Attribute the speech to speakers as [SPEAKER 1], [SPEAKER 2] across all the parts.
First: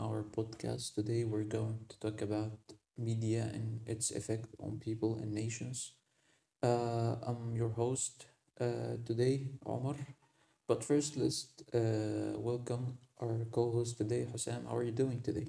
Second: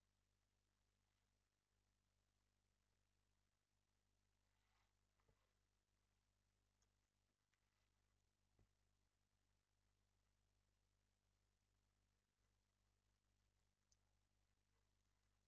[SPEAKER 1] our podcast. Today, we're going to talk about media and its effect on people and nations. I'm your host today, Omar. But first, let's welcome our co host today, Hosam. How are you doing today?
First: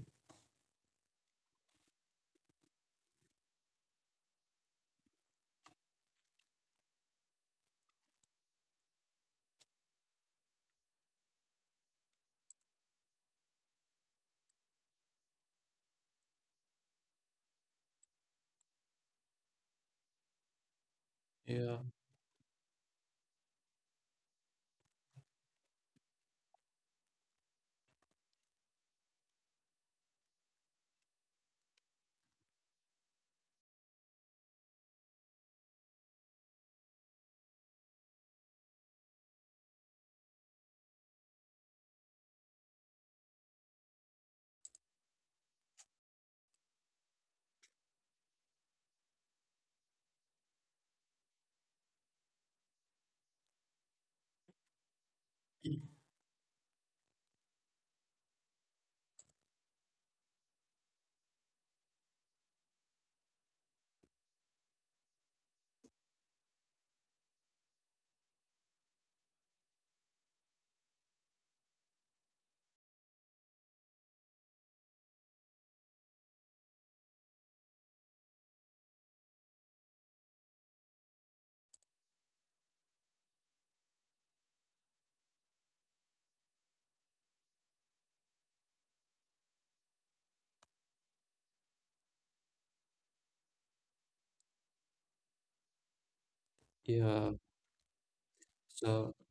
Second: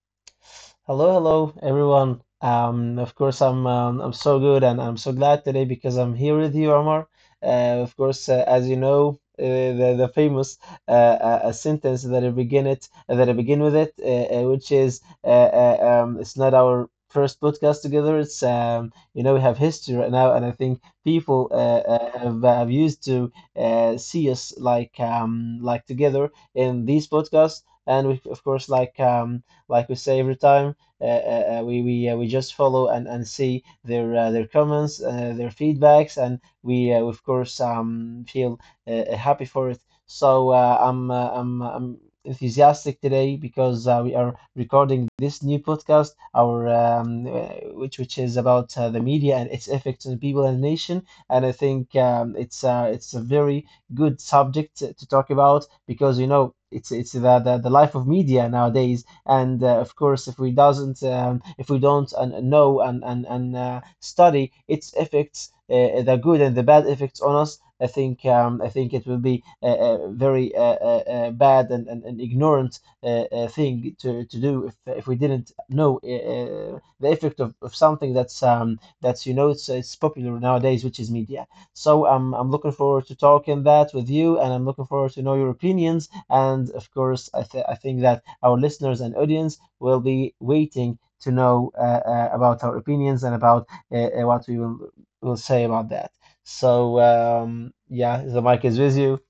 [SPEAKER 2] Hello, hello, everyone. Of course, I'm so good and I'm so glad today because I'm here with you, Omar. Of course, as you know, the famous a sentence that I begin with it, which is it's not our first podcast together. It's you know we have history right now, and I think people
[SPEAKER 1] Yeah,
[SPEAKER 2] have used to see us like together in these podcasts, and we of course like we say every time we just follow and see their comments, their feedbacks, and we of course feel happy for it. So I'm enthusiastic today because we are recording this new podcast, our which is about the media and its effects on people and nation. And I think it's a very good subject to talk about because you know it's the life of media nowadays and of course, if we don't know and study its effects, the good and the bad effects on us, I think it will be a very bad and ignorant thing to do if we didn't know the effect of something that's it's popular nowadays, which is media. So I'm looking forward to talking that with you, and I'm looking forward to know your opinions. And of course, I think that our listeners and audience will be waiting to know about our opinions and about what we will say about that. So,
[SPEAKER 1] yeah.
[SPEAKER 2] yeah, the mic is with
[SPEAKER 1] So,
[SPEAKER 2] you.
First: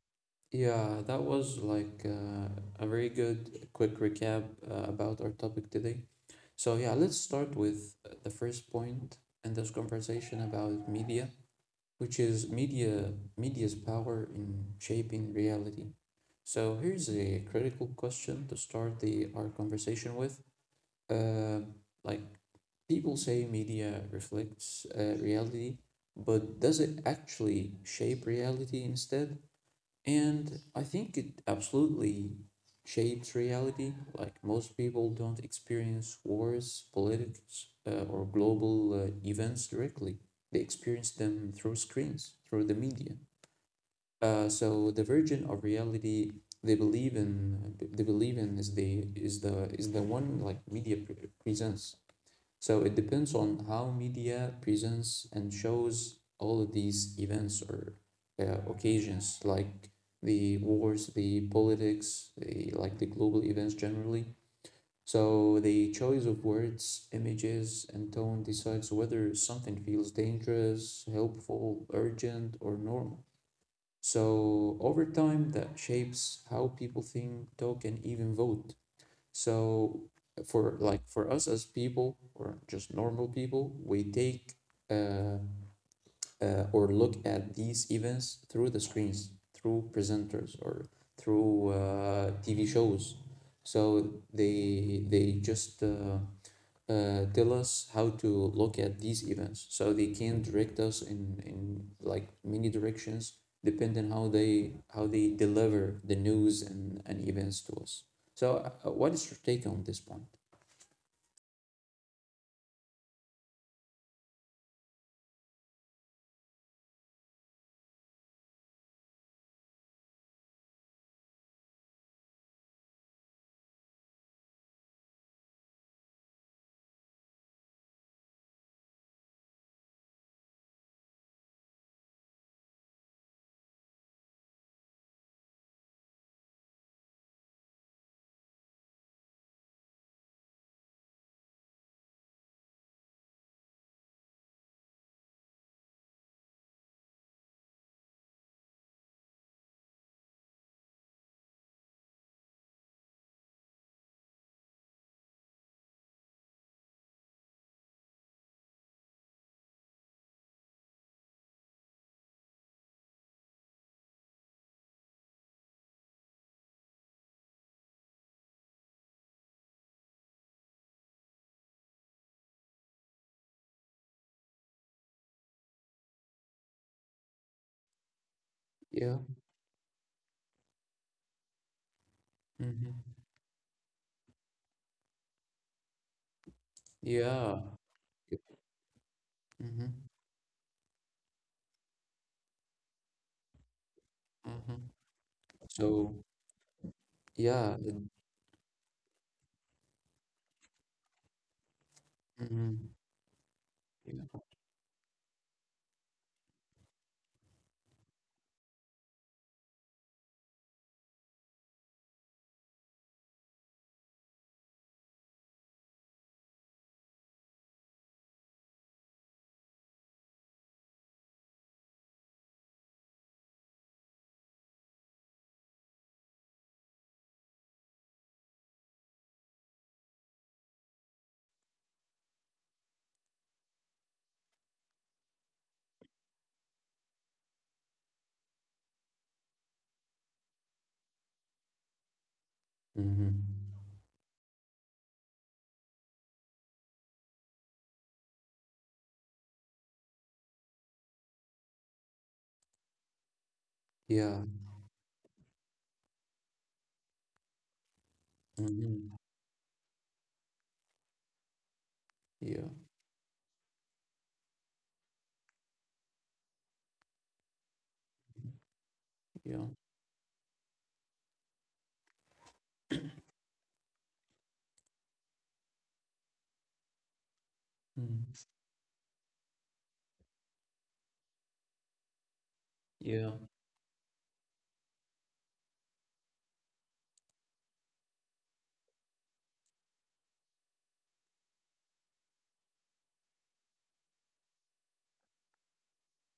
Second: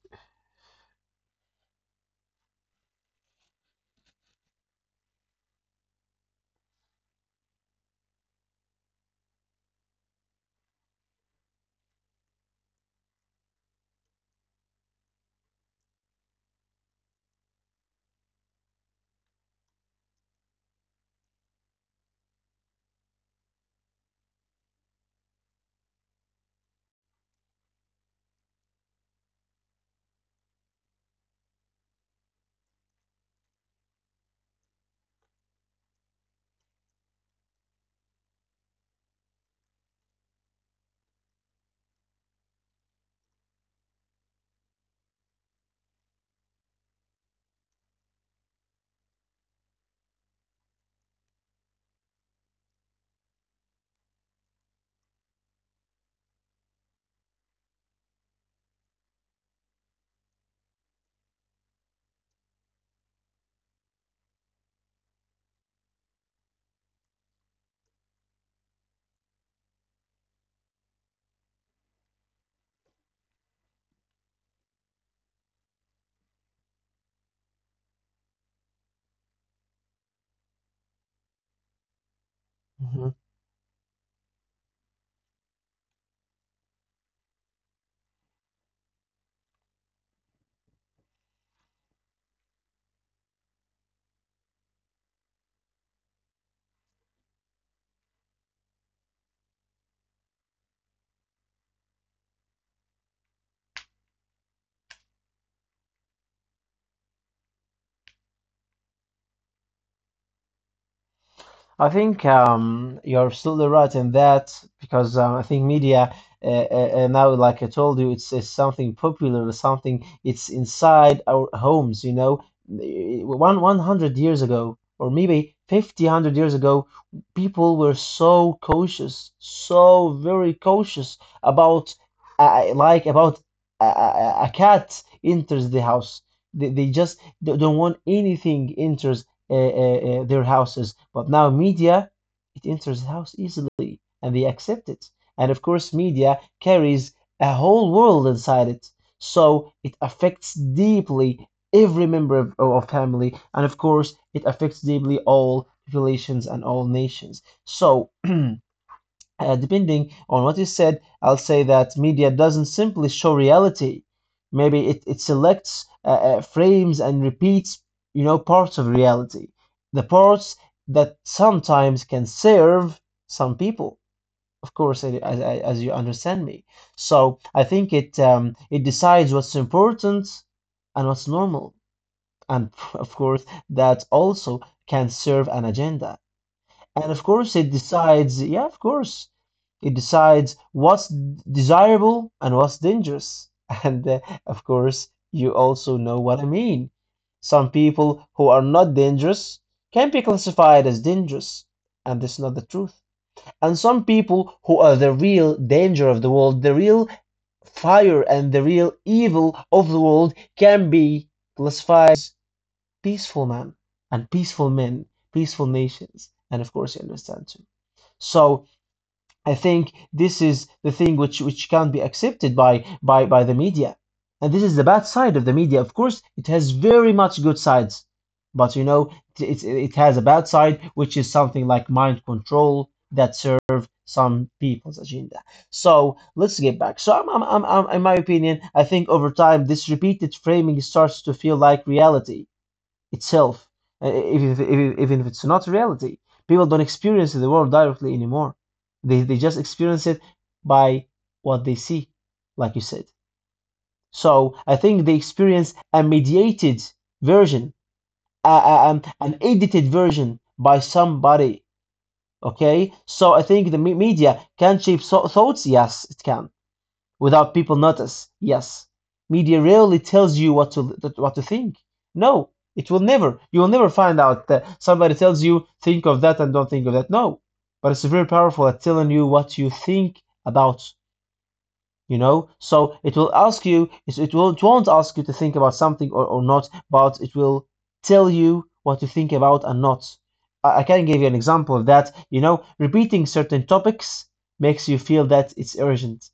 [SPEAKER 1] yeah, that was like a very good quick recap about our topic today. So, yeah, let's start with the first point in this conversation about media, which is media's power in shaping reality. So, here's a critical question to start the our conversation with. Uh, like people say media reflects reality, but does it actually shape reality instead? And I think it absolutely shapes reality. Like most people don't experience wars, politics, or global events directly. They experience them through screens, through the media. So the version of reality they believe in is the one like media presents. So it depends on how media presents and shows all of these events or occasions, like the wars, the politics, like the global events generally. So the choice of words, images, and tone decides whether something feels dangerous, helpful, urgent, or normal. So over time, that shapes how people think, talk, and even vote. So for us as people or just normal people, we take uh, or look at these events through the screens, through presenters or through TV shows. So they just tell us how to look at these events so they can direct us in like many directions depending how they deliver the news and events to us so what is your take on this point?
[SPEAKER 2] I think you're absolutely right in that because I think media now, like I told you, it's something popular, something it's inside our homes. You know, one hundred years ago, or maybe 50, 100 years ago, people were so cautious, so very cautious about like about a cat enters the house. They just don't want anything enters uh, uh, their houses. But now media, it enters the house easily and they accept it. And of course, media carries a whole world inside it. So it affects deeply every member of family. And of course, it affects deeply all populations and all nations. So depending on what is said, I'll say that media doesn't simply show reality. Maybe it selects, frames, and repeats, parts of reality. The parts that sometimes can serve some people, of course, as you understand me. So I think it
[SPEAKER 1] Yeah.
[SPEAKER 2] decides what's important and what's normal, and of
[SPEAKER 1] Mm-hmm.
[SPEAKER 2] course, that also can serve an agenda. And of course,
[SPEAKER 1] Yeah.
[SPEAKER 2] it decides, yeah, of course,
[SPEAKER 1] Mm-hmm.
[SPEAKER 2] it decides what's desirable and what's dangerous. And of
[SPEAKER 1] Mm-hmm.
[SPEAKER 2] course, you also know
[SPEAKER 1] So
[SPEAKER 2] what I mean. Some
[SPEAKER 1] yeah.
[SPEAKER 2] people who are not dangerous can be classified as dangerous, and that's not the
[SPEAKER 1] Mm-hmm.
[SPEAKER 2] truth. And some
[SPEAKER 1] Yeah.
[SPEAKER 2] people who are the real danger of the world, the real fire and the real evil of the world, can be classified as peaceful man and peaceful men, peaceful nations. And of course, you understand too. So I think this is the thing which can't be accepted by the media. And this is the bad side of the media. Of course, it has very much good sides, but you know, it has a bad side, which is something like mind control that serve some people's agenda. So let's get back. So in my opinion, I think over time this repeated framing starts to feel like reality itself,
[SPEAKER 1] Mm-hmm.
[SPEAKER 2] even if it's not reality. People don't experience the world directly anymore. They just experience it by what they see, like you said.
[SPEAKER 1] Yeah.
[SPEAKER 2] So I think they experience a mediated version, a, a- an,
[SPEAKER 1] Mm-hmm.
[SPEAKER 2] an edited version by somebody.
[SPEAKER 1] Yeah.
[SPEAKER 2] Okay, so I think media can shape thoughts. Yes, it can without people notice. Yes, media
[SPEAKER 1] Yeah.
[SPEAKER 2] rarely tells you what to think. No, it will never. You will never find out that somebody tells you think of that and don't think of that. No, but it's very
[SPEAKER 1] Mm.
[SPEAKER 2] powerful at telling you what you think about. You know, so it
[SPEAKER 1] Yeah.
[SPEAKER 2] will ask you. It will. It won't ask you to think about something or not, but it will tell you what to think about and not. I can give you an example of that. You know, repeating certain topics makes you feel that it's urgent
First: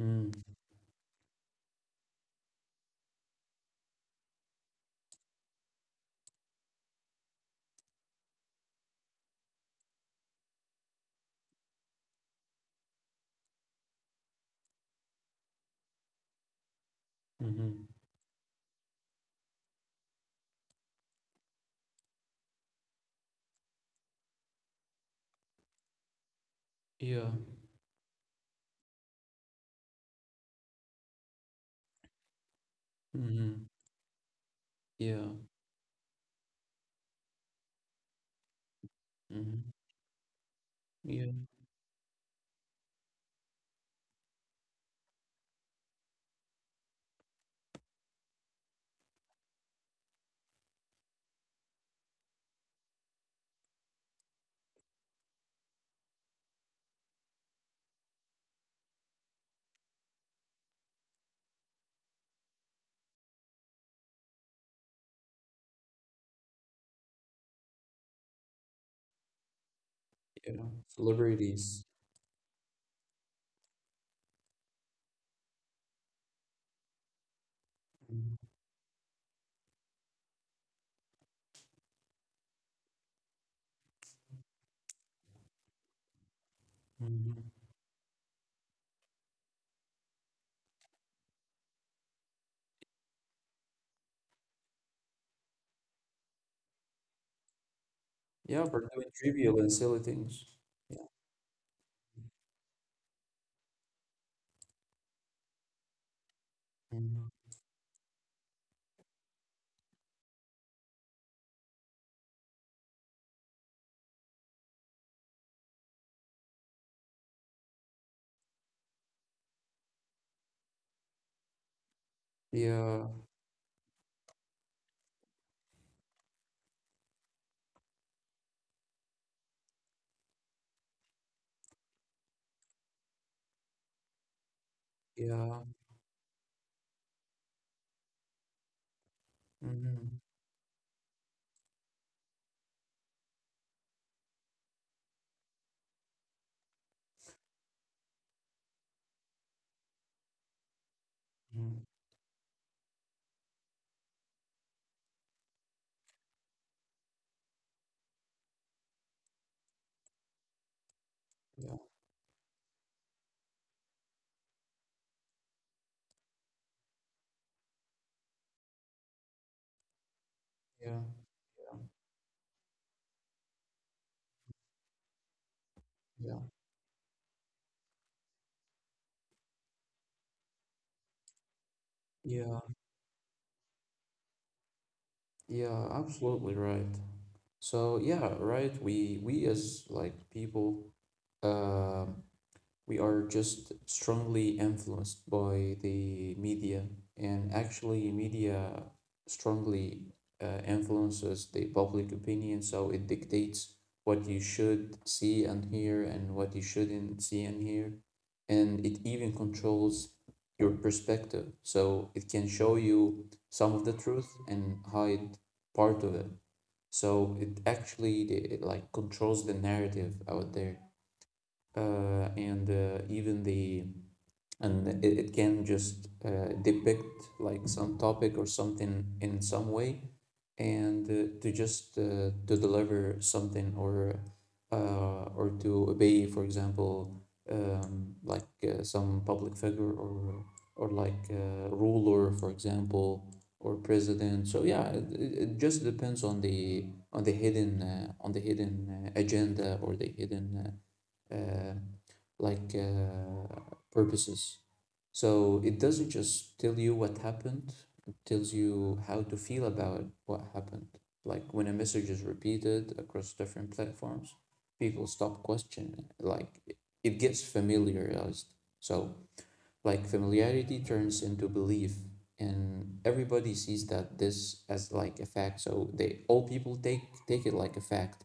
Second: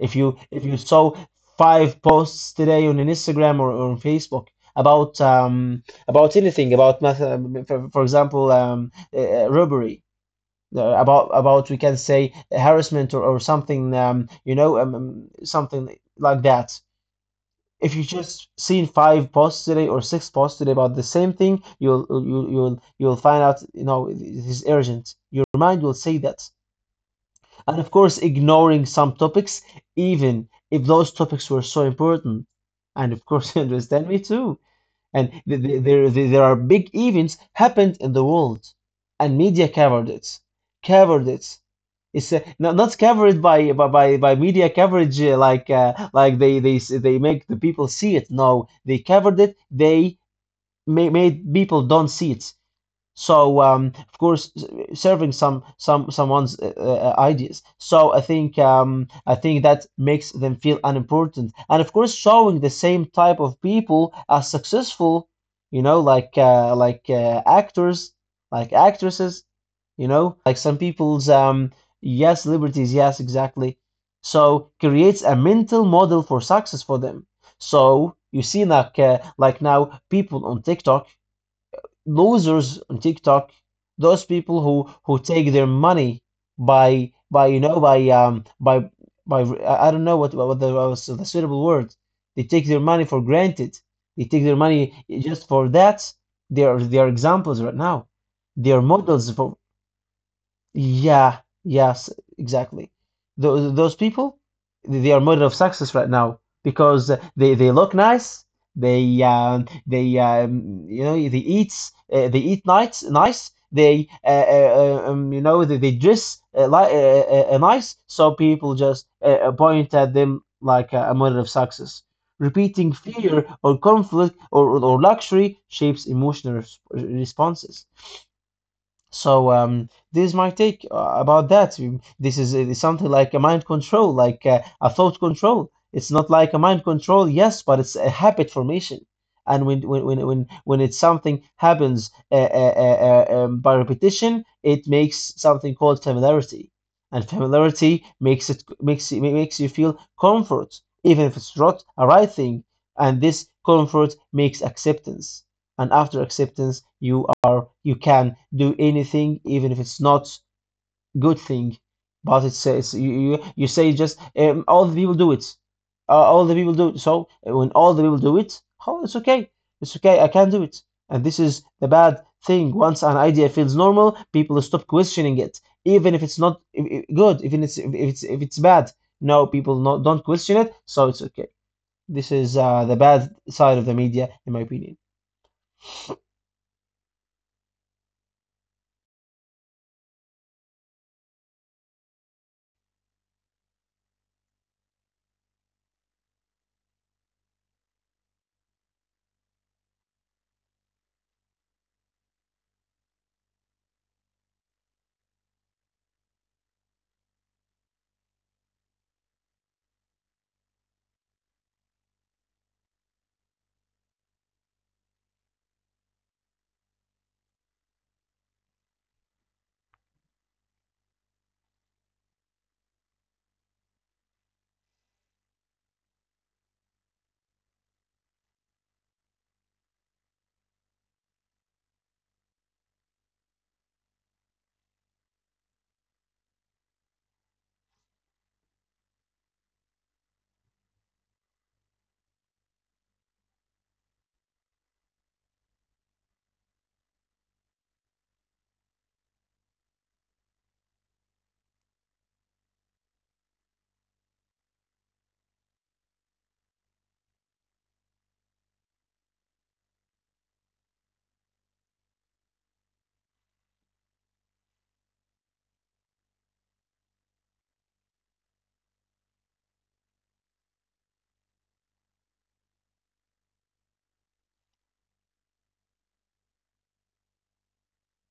[SPEAKER 2] if you saw five posts today on an Instagram or on Facebook about anything about math, for example robbery about we can say harassment or something something like that.
[SPEAKER 1] Mm-hmm.
[SPEAKER 2] If you just seen five posts today or six posts today about the same thing, you'll find out it is urgent. Your mind will say that,
[SPEAKER 1] Yeah.
[SPEAKER 2] and of course ignoring some topics even if those topics were so important, and of course you
[SPEAKER 1] Mm-hmm.
[SPEAKER 2] understand me too. And
[SPEAKER 1] Yeah.
[SPEAKER 2] there are big events happened in the world, and
[SPEAKER 1] Mm-hmm.
[SPEAKER 2] media covered
[SPEAKER 1] Yeah,
[SPEAKER 2] it. It's not covered by media coverage, like like they make the people see it. No, they covered it, made people don't see it, so of course, serving someone's ideas. So I think that makes them feel unimportant, and of course, showing the same type of people as successful, you know, like actors, like actresses, you know, like
[SPEAKER 1] yeah.
[SPEAKER 2] some people's
[SPEAKER 1] Celebrities.
[SPEAKER 2] yes, liberties, yes, exactly. So creates a mental model for success for them. So
[SPEAKER 1] Mhm,
[SPEAKER 2] you see like now people on TikTok, losers on TikTok, those people who take their money by
[SPEAKER 1] mhm.
[SPEAKER 2] you know by I don't know what the, what was the suitable word. They take their money for granted. They take their money just for that. They are examples right now.
[SPEAKER 1] Yeah,
[SPEAKER 2] They are
[SPEAKER 1] but doing
[SPEAKER 2] models for,
[SPEAKER 1] trivial and silly things. Yeah.
[SPEAKER 2] yeah, yes, exactly. Those people, they are model of success right now because
[SPEAKER 1] Mhm.
[SPEAKER 2] they look nice. They, you know, they eat nice, nice. They you know they dress like nice. So people just point at them like a model of success. Repeating
[SPEAKER 1] Yeah,
[SPEAKER 2] fear or conflict or luxury shapes emotional responses. So this is my take about that. This is something like a mind control, like a thought
[SPEAKER 1] yeah.
[SPEAKER 2] control. It's not like a mind control, yes, but it's a habit formation. And when when
[SPEAKER 1] Mm-hmm.
[SPEAKER 2] when when, when it's something happens by repetition, it makes something called familiarity, and familiarity makes you feel comfort, even if it's
[SPEAKER 1] Mm-hmm.
[SPEAKER 2] not a right thing. And this comfort makes acceptance, and after acceptance you can do anything even if it's not good thing,
[SPEAKER 1] Yeah,
[SPEAKER 2] but it says you say just all the people do it, all the people do it. So when all the people do it, oh, it's okay. It's okay, I can do it.
[SPEAKER 1] yeah,
[SPEAKER 2] And this is the bad thing. Once an idea feels normal, people stop questioning it even if it's
[SPEAKER 1] yeah, yeah,
[SPEAKER 2] not good, even if it's bad. No, people not, don't question it, so it's okay. This is
[SPEAKER 1] yeah,
[SPEAKER 2] the bad side of the media, in my opinion.
[SPEAKER 1] yeah, absolutely right. So yeah, right, we as like people um we are just strongly influenced by the media, and actually media strongly influences the public opinion, so it dictates what you should see and hear and what you shouldn't see and hear, and it even controls your perspective, so it can show you some of the truth and hide part of it. So it actually it like controls the narrative out there, and even the and it can just depict like some topic or something in some way and to just to deliver something or to obey, for example, like some public figure or like ruler, for example, or president. So yeah, it just depends on the hidden agenda or the hidden uh, like purposes. So it doesn't just tell you what happened, it tells you how to feel about what happened. Like when a message is repeated across different platforms, people stop questioning. Like, it gets familiarized. So like familiarity turns into belief, and everybody sees that this as like a fact. So they all people take it like a fact,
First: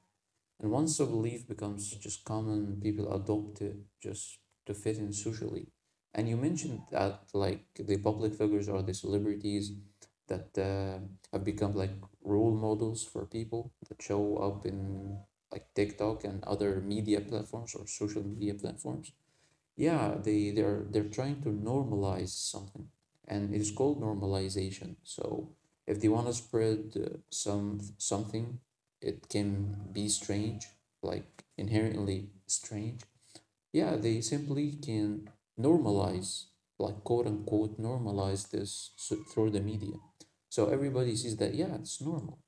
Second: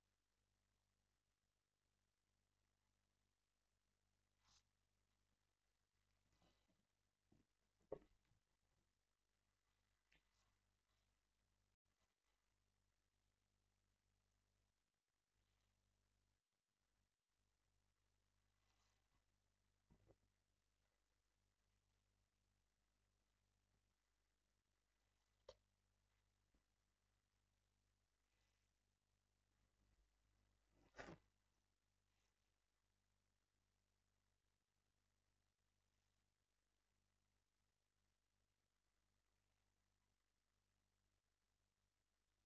[SPEAKER 1] and once the belief becomes just common, people adopt it just to fit in socially. And you mentioned that like the public figures or the celebrities that have become like role models for people that show up in like TikTok and other media platforms or social media platforms. Yeah, they they're trying to normalize something, and it's called normalization. So if they want to spread something, it can be strange, like inherently strange. Yeah, they simply can normalize, like quote unquote, normalize this, so, through the media. So everybody sees that, yeah, it's normal.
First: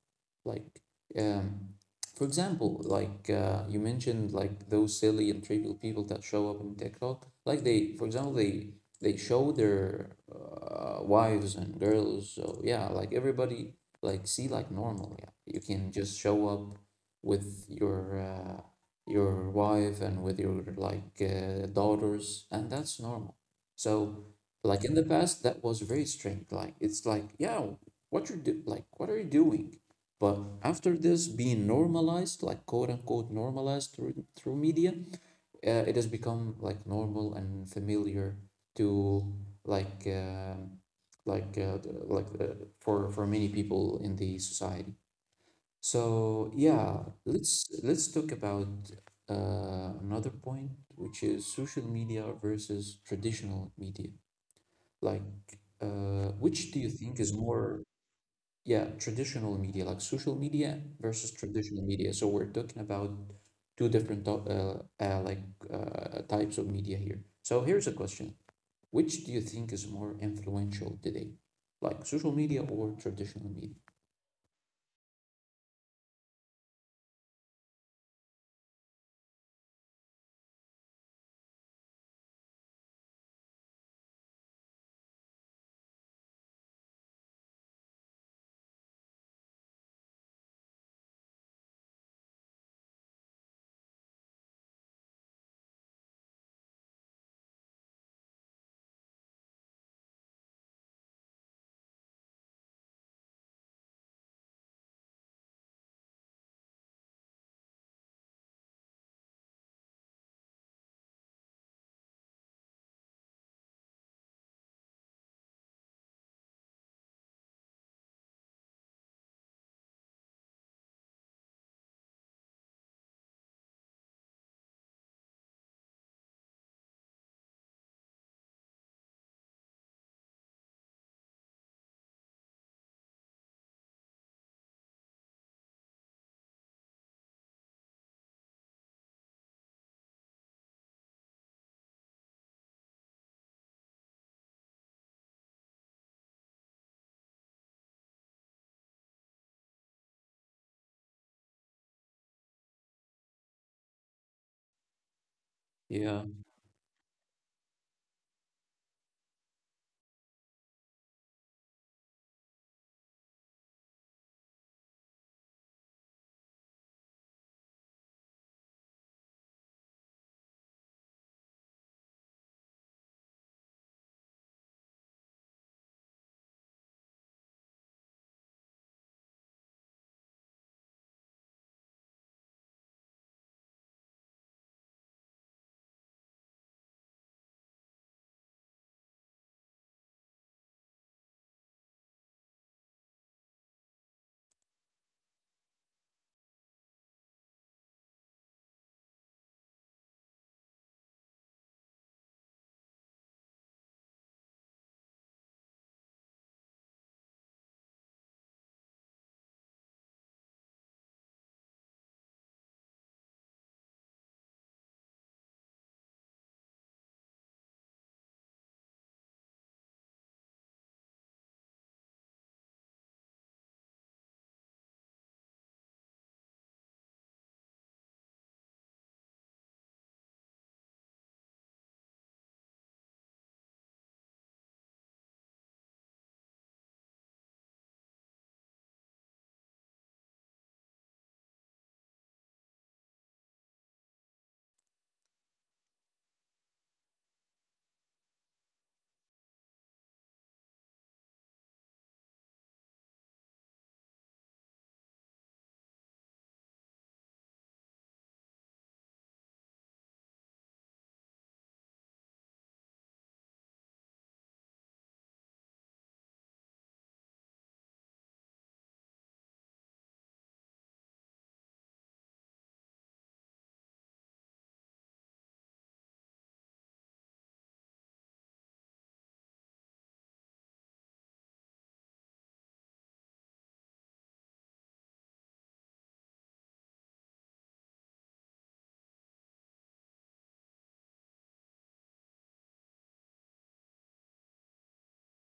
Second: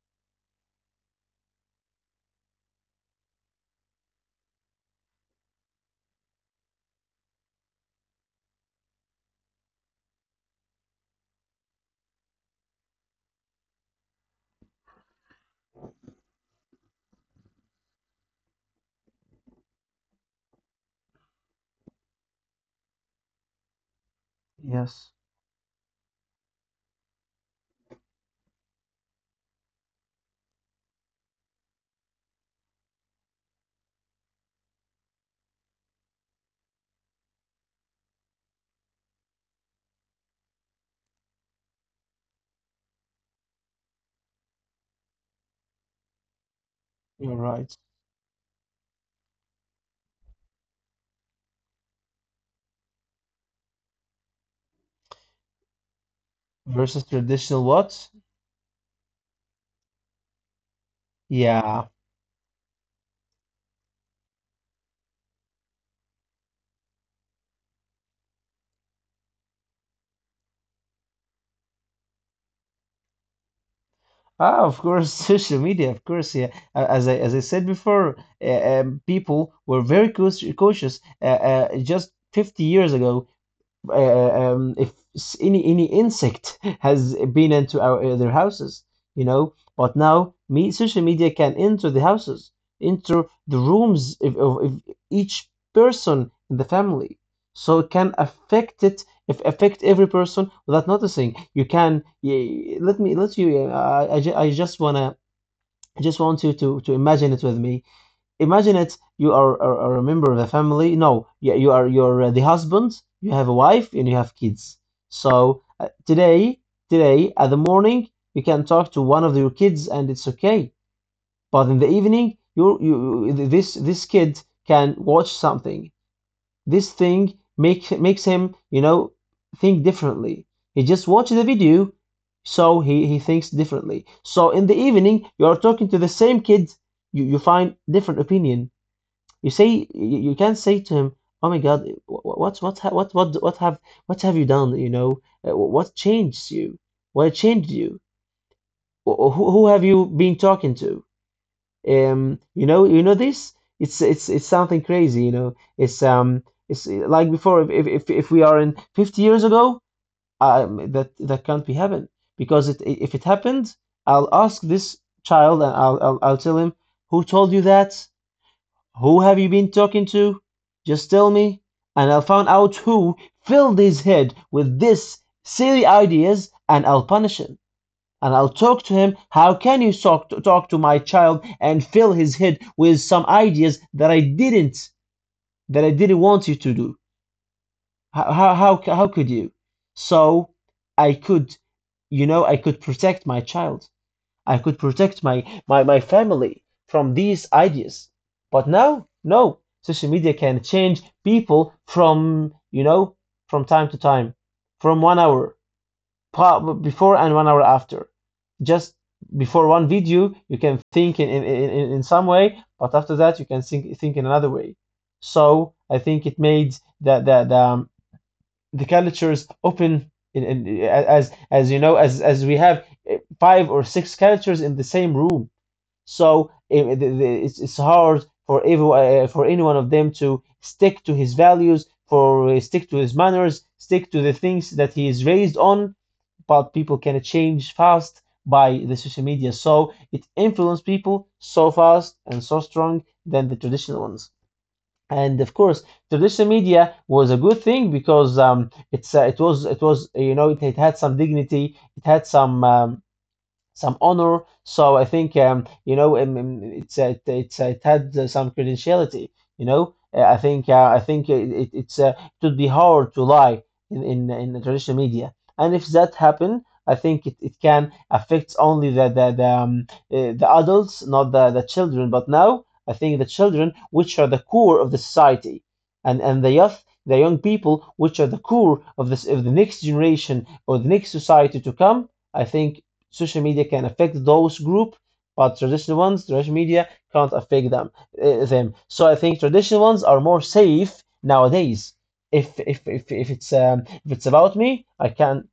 [SPEAKER 1] Like, um, for example, like you mentioned, like those silly and trivial people that show up in TikTok, like they, for example, they show their wives and girls. So yeah, like everybody, like see like normal. Yeah, you can just show up with your wife and with your like daughters, and that's normal. So, like in the
[SPEAKER 2] Yes.
[SPEAKER 1] past, that was very strange. Like it's like, yeah, what are you doing? But after this being normalized, like quote unquote normalized through media, it has become like normal and familiar to like um like uh, like uh, for many people in the society. So yeah,
[SPEAKER 2] You're right.
[SPEAKER 1] let's talk about another point, which is social media versus traditional media. Like, which do you
[SPEAKER 2] Versus
[SPEAKER 1] think is
[SPEAKER 2] traditional
[SPEAKER 1] more,
[SPEAKER 2] what?
[SPEAKER 1] yeah, traditional media, like social media versus traditional
[SPEAKER 2] Yeah.
[SPEAKER 1] media? So we're talking about two different types of media here. So here's a question: Which do you think is more influential today, like social media or traditional media?
[SPEAKER 2] Ah, of course, social media, of course, yeah. As I said before, people were very cautious just 50 years ago. If any insect has been into our their houses, you know. But now, me social media can enter the houses, enter the rooms of each person in the family, so it can affect it. If affect every person without noticing, you can. Y let me let you. I just wanna. I just want you to imagine it with me. Imagine it, you are a member of the family. No, you're the husband, you have a wife, and you have kids. Today, today at the morning, you can talk to one of your kids, and it's okay. But in the evening, you this this kid can watch something. This thing makes him, think differently. He just watches the video, so he thinks differently. So in the evening, you are talking to the same kid, you find different opinion. You say you can't say to him, "Oh my God, what ha- what have you done? What changed you? What changed you? Who have you been talking to? You know this. It's something crazy. It's
[SPEAKER 1] Yeah,
[SPEAKER 2] um it's like before. If we are in 50 years ago, that can't be happened because if it happened, I'll ask this child and I'll tell him who told you that, who have you been talking to? Just tell me, and I'll find out who filled his head with this silly ideas, and I'll punish him. And I'll talk to him. How can you talk to, talk to my child and fill his head with some ideas that I didn't, that I didn't want you to do? How could you? So I could, I could protect my child. I could protect my family from these ideas. But now, no. Social media can change people from, from time to time, from 1 hour before and 1 hour after. Just before one video, you can think in some way, but after that, you can think in another way. So I think it made the, the, the, um, the culture open in as you know as we have five or six cultures in the same room. So it's hard for every for any one of them to stick to his values, for stick to his manners, stick to the things that he is raised on. But people can change fast by the social media, so it influences people so fast and so strong than the traditional ones. And of course traditional media was a good thing because it was, it was, you know, it had some dignity, it had some honor. So I think you know, it had some credentiality. I think it would be hard to lie in the traditional media. And if that happen, I think it can affect only the adults, not the children. But now I think the children, which are the core of the society, and the youth. The young people, which are the core of this, of the next generation or the next society to come, I think social media can affect those group, but traditional ones, traditional media can't affect them. Them. So I think traditional ones are more safe nowadays. If it's about me, I can,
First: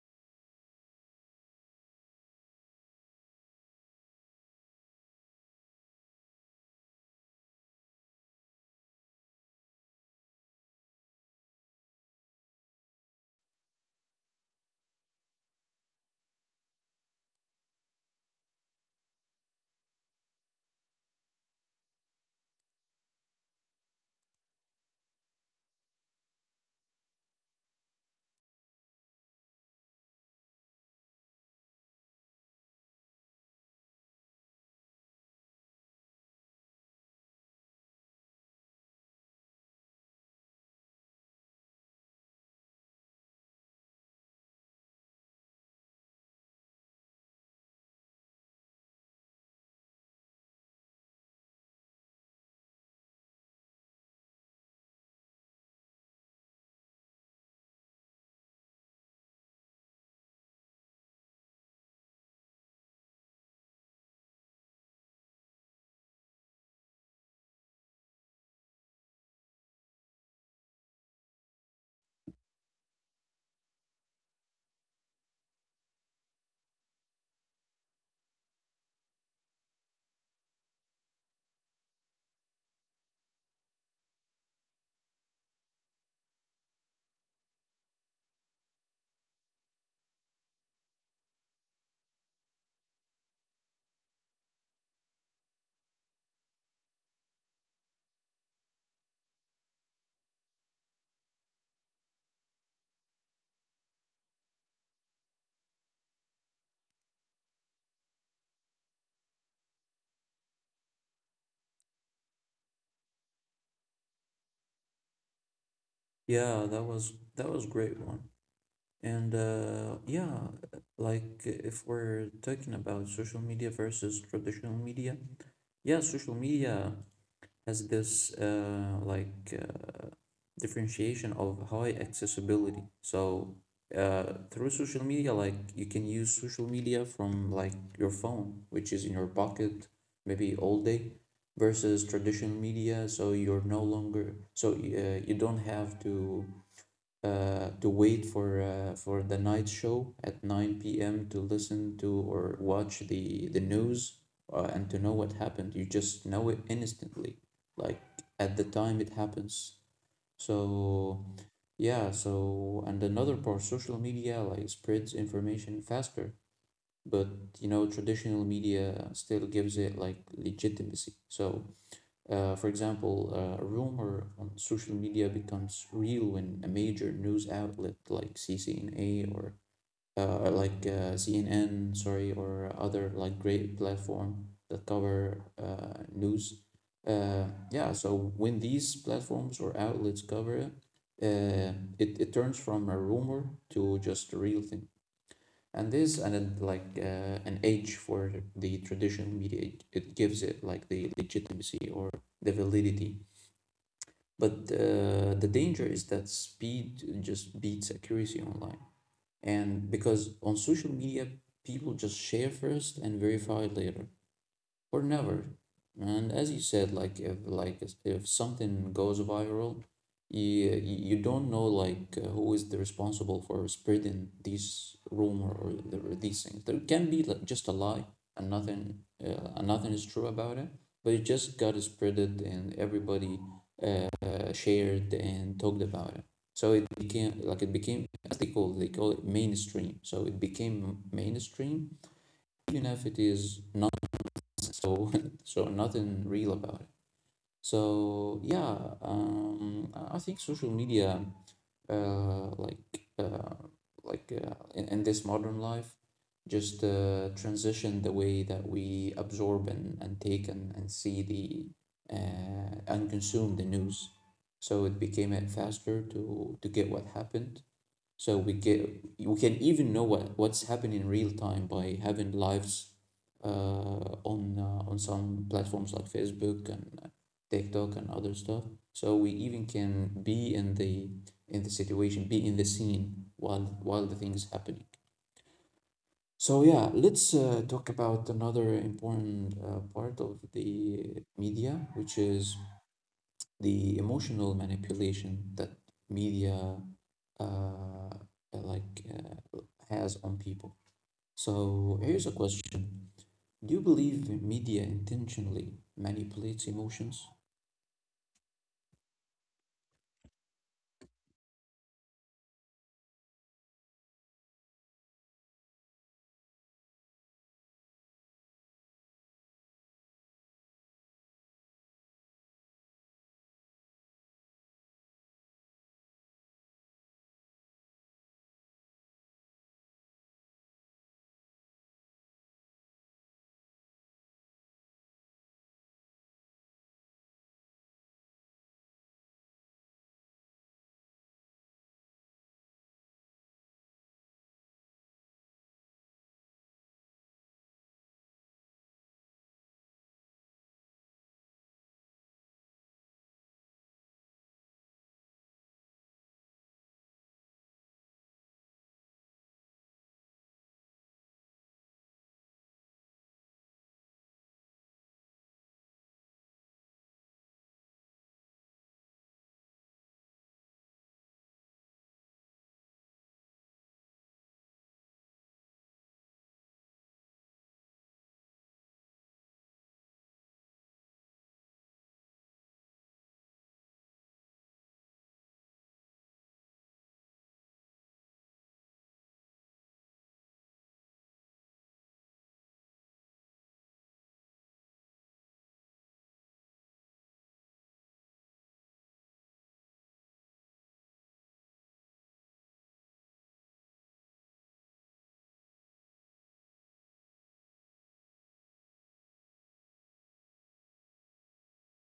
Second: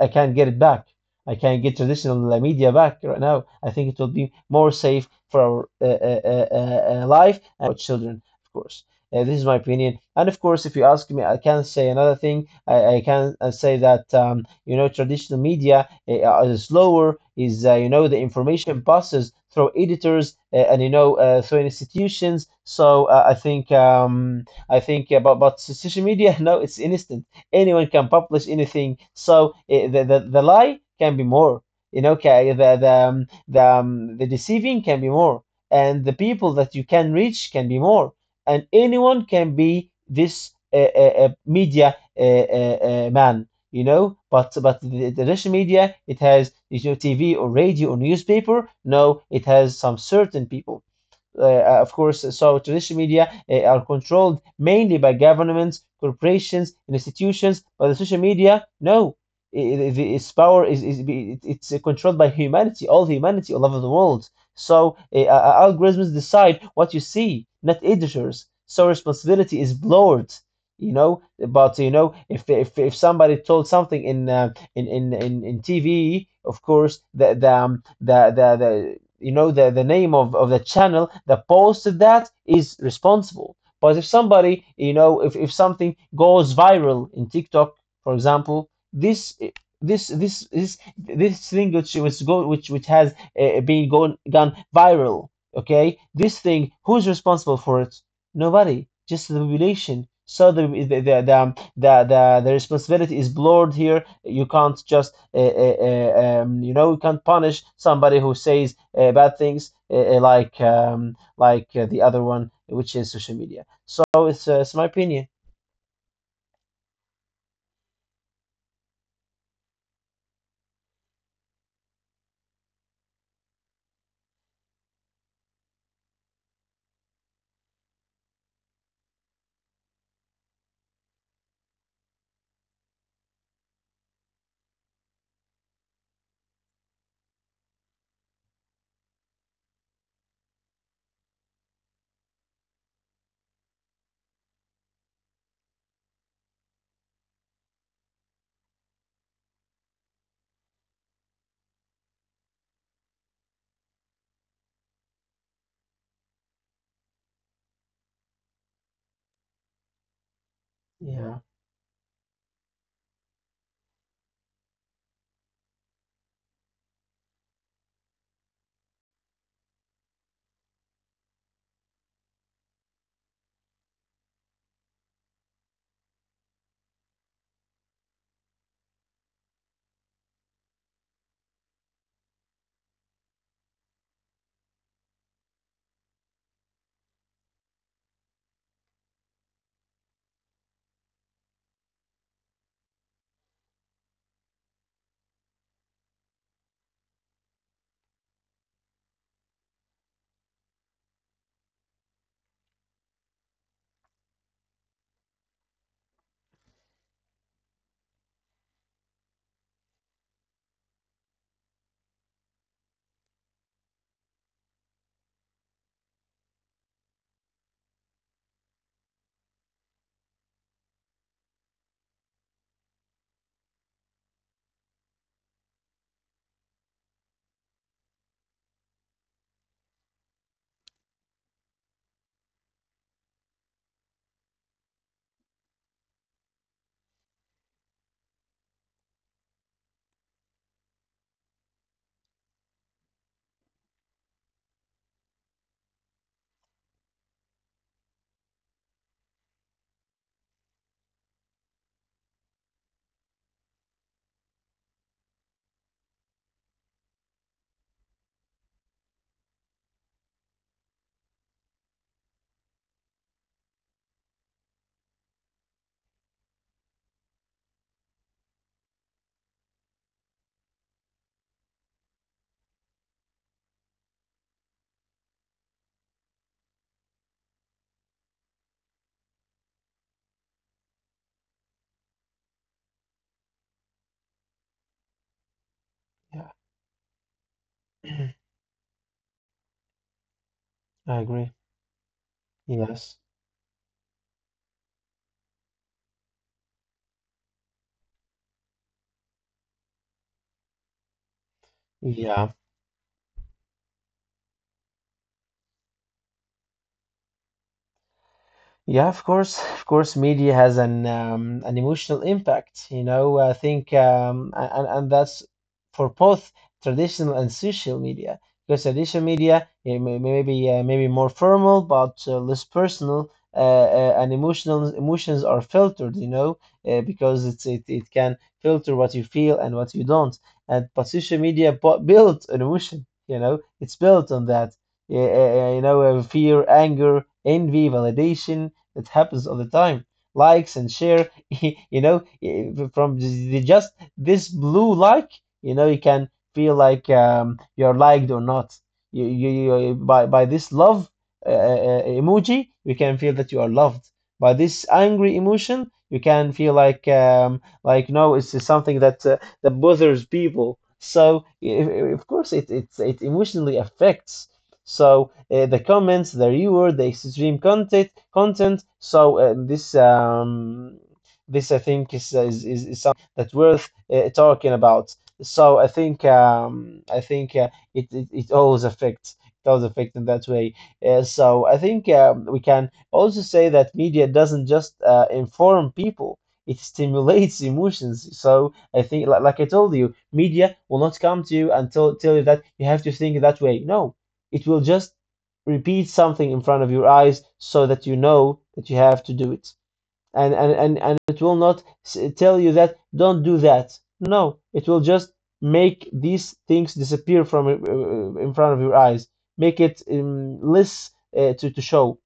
[SPEAKER 2] I can't get it back. I can't get traditional media back right now. I think it will be more safe for our life and our children, of course. This is my opinion. And of course, if you ask me, I can say another thing. I can say that you know, traditional media is slower. Is you know, the information passes through editors and you know through institutions. So I think about, but social media. No, it's instant, anyone can publish anything. So the lie can be more, you know, the deceiving can be more, and the people that you can reach can be more, and anyone can be this media man. You know, but the media, it has, you know, TV or radio or newspaper. No, it has some certain people, of course. So traditional media are controlled mainly by governments, corporations, and institutions, but the social media, no. Its power is it's controlled by humanity all over the world. So algorithms decide what you see, not editors. So responsibility is blurred, you know. But you know, if somebody told something in in TV, of course, the, you know, the name of the channel that posted that is responsible. But if somebody, you know, if something goes viral in TikTok, for example, this thing which go which has been gone viral, okay, this thing, who's responsible for it? Nobody, just the population. So the responsibility is blurred here. You can't just you know, you can't punish somebody who says bad things like the other one, which is social media. So it's my opinion.
[SPEAKER 1] yeah, that was great one. And yeah, like if we're talking about social media versus traditional media, yeah, social media has this uh, differentiation of high accessibility. So through social media, like you can use social media from like your phone, which is in your pocket maybe all day, versus traditional media. So you're no longer so you don't have to wait for the night show at 9 p.m. to listen to or watch the news and to know what happened. You just know it instantly, like at the time it happens. So
[SPEAKER 2] Yeah,
[SPEAKER 1] yeah, so and another part, social media like spreads information faster, but you know, traditional media still gives it like legitimacy. So for example, a rumor on social media becomes real when a major news outlet like CCNA or CNN, sorry, or other like great platform that cover news. Uh, yeah, so when these platforms or outlets cover it, uh, it turns from a rumor to just a real thing. And this and then, like an edge for the traditional media, it gives it like the legitimacy or the validity, but the danger is that speed just beats accuracy online. And because on social media, people just share first and verify later or never. And as you said, like if something goes viral, you you don't know like who is the responsible for spreading these rumor or the, or these things. There can be like just a lie and nothing is true about it, but it just got spreaded and everybody shared and talked about it. So it became like it became as they call it mainstream. So it became mainstream, even if it is not so so nothing real about it so yeah I think social media uh like uh in this modern life just transition the way that we absorb and take and see the and consume the news, so it became faster to get what happened, so we get we can even know what what's happening in real time by having lives on on some platforms like Facebook and TikTok and other stuff. So we even can be in the situation, be in the scene while the thing is happening.
[SPEAKER 2] yeah,
[SPEAKER 1] So yeah, let's talk about another important part of
[SPEAKER 2] I
[SPEAKER 1] the
[SPEAKER 2] agree.
[SPEAKER 1] media, which is
[SPEAKER 2] Yes,
[SPEAKER 1] the emotional manipulation that media uh, like uh, has on people. So here's a
[SPEAKER 2] yeah.
[SPEAKER 1] question: Do you believe media intentionally manipulates emotions?
[SPEAKER 2] Yeah, of course, media has an emotional impact. You know, I think, and that's for both traditional and social media. Because traditional media it maybe maybe more formal, but less personal, and emotional emotions are filtered. You know, because it can filter what you feel and what you don't. And but social media bu built an emotion. You know, it's built on that. Yeah, you know, fear, anger, envy, validation, it happens all the time. Likes and share, you know, from the- just this blue like, you know, you can feel like you're liked or not. You by this love emoji, you can feel that you are loved. By this angry emotion, you can feel like no, it's just something that that bothers people. So of course, it emotionally affects. So the comments, the reward, the extreme content. So this I think is something that's worth talking about. So I think it it always affects, it always affects in that way. So I think we can also say that media doesn't just inform people; it stimulates emotions. So I think, like I told you, media will not come to you and tell you that you have to think that way. No, it will just repeat something in front of your eyes so that you know that you have to do it. And it will not tell you that don't do that. No, it will just make these things disappear from in front of your eyes, make it less to show.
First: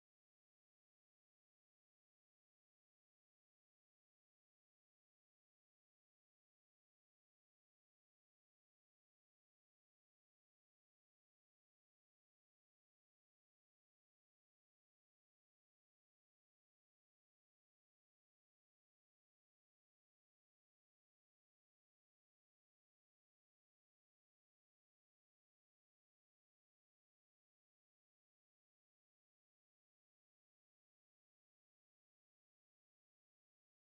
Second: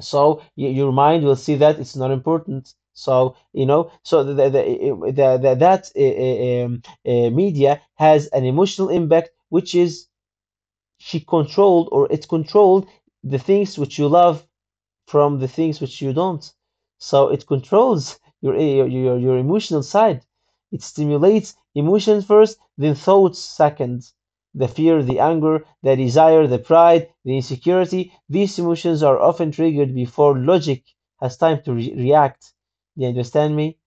[SPEAKER 2] So your mind will see that it's not important. So you know, so the that media has an emotional impact, which is she controlled or it controlled the things which you love from the things which you don't. So it controls your emotional side. It stimulates emotions first, then thoughts second. The fear, the anger, the desire, the pride, the insecurity, these emotions are often triggered before logic has time to react. Do you understand me?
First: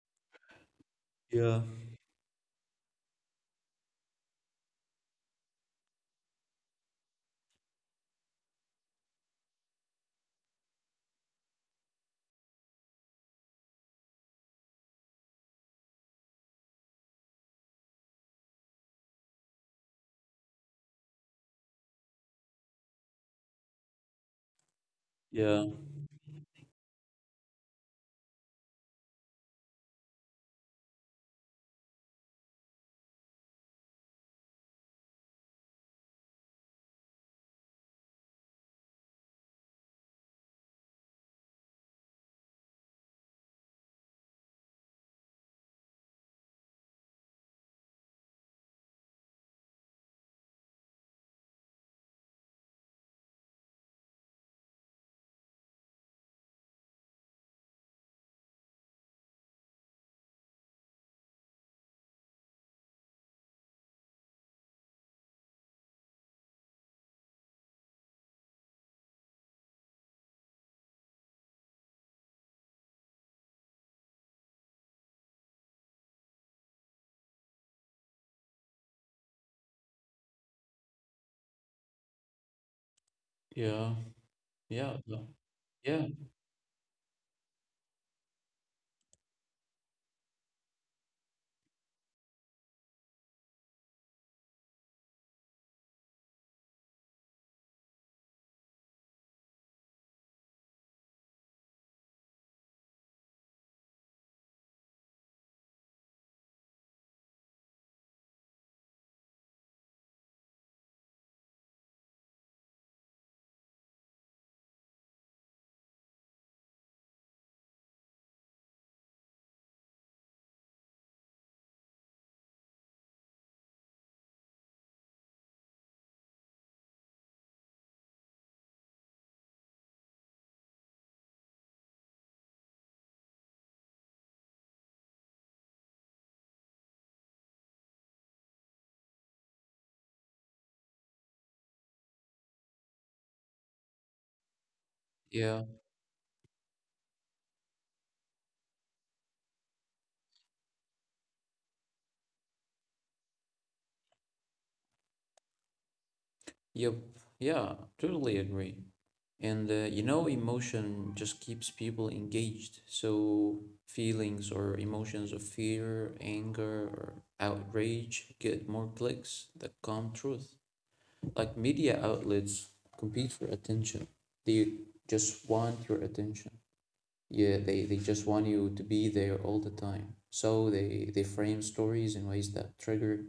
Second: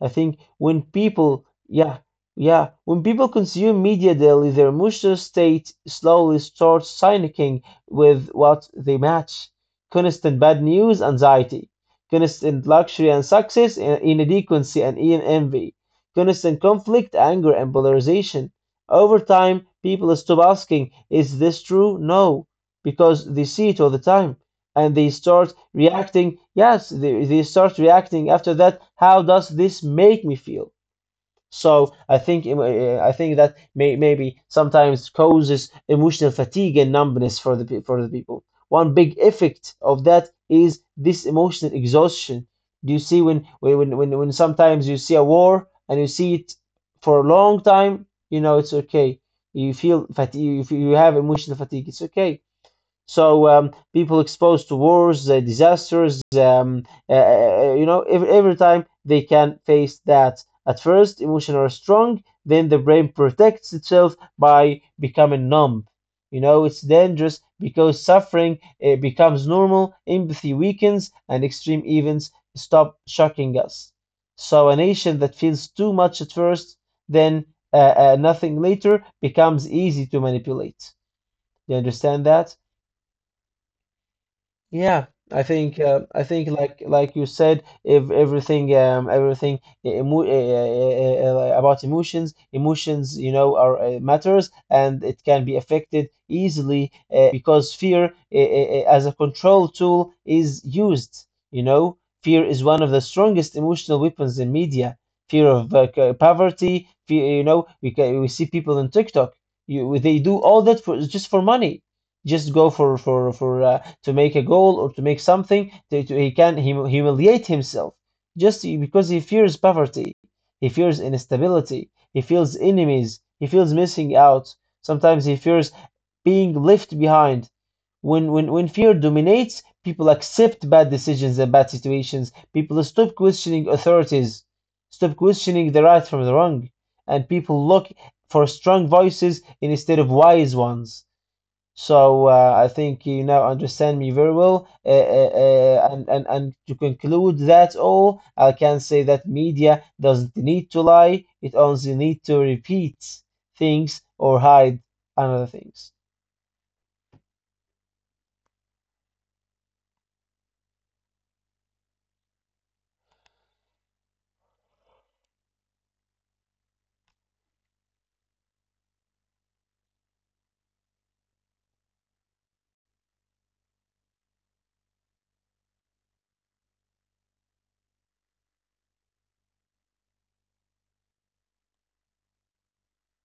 [SPEAKER 2] I think when people,
[SPEAKER 1] Yeah,
[SPEAKER 2] yeah, yeah, when people consume media daily, their emotional state slowly starts syncing with what they match. Constant bad news, anxiety. Constant luxury and success, and inadequacy and envy. Constant conflict, anger, and polarization. Over time, people stop asking, is this true? No, because they see it all the time and they start
[SPEAKER 1] yeah,
[SPEAKER 2] reacting. Yes, they start reacting after that. How does this make me feel? So I think that maybe sometimes causes emotional fatigue and numbness for the for the people. One big effect of that is this emotional exhaustion. Do you see when sometimes you see a war and you see it for a long time, you know it's okay. You feel fatigue. You feel- you have emotional fatigue. It's okay. So people exposed to wars, disasters, you know, every time they can face that. At first, emotions are strong, then the brain protects itself by becoming numb. You know, it's dangerous because suffering becomes normal, empathy weakens, and extreme events stop shocking us. So a nation that feels too much at first, then nothing later, becomes easy to manipulate. You understand that?
[SPEAKER 1] yeah, yeah,
[SPEAKER 2] Yeah,
[SPEAKER 1] no, yeah,
[SPEAKER 2] I think like you said, if everything e- emo about emotions, you know are matters, and it can be affected easily because fear as a control tool is used. You know, fear is one of the strongest emotional weapons in media. Fear of poverty, fear, you know, we ca we see people on TikTok. They do all that for just for money, just go for to make a goal or to make something he can humiliate himself, just because he fears poverty, he fears instability, he feels enemies, he feels missing out, sometimes he fears being left behind. When fear dominates, people accept bad decisions and bad situations. People stop questioning authorities, stop questioning the right from the wrong, and people look for strong voices instead of wise ones. So I think you now understand me very well.
[SPEAKER 1] yeah,
[SPEAKER 2] And to conclude that all, I can say that media doesn't need to lie; it only need to repeat things or hide another things.
[SPEAKER 1] yep, yeah, totally agree. And you know, emotion just keeps people engaged. So feelings or emotions of fear, anger, or outrage get more clicks that calm truth. Like media outlets compete for attention. They just want your attention. Yeah, they just want you to be there all the time. So they frame stories in ways that trigger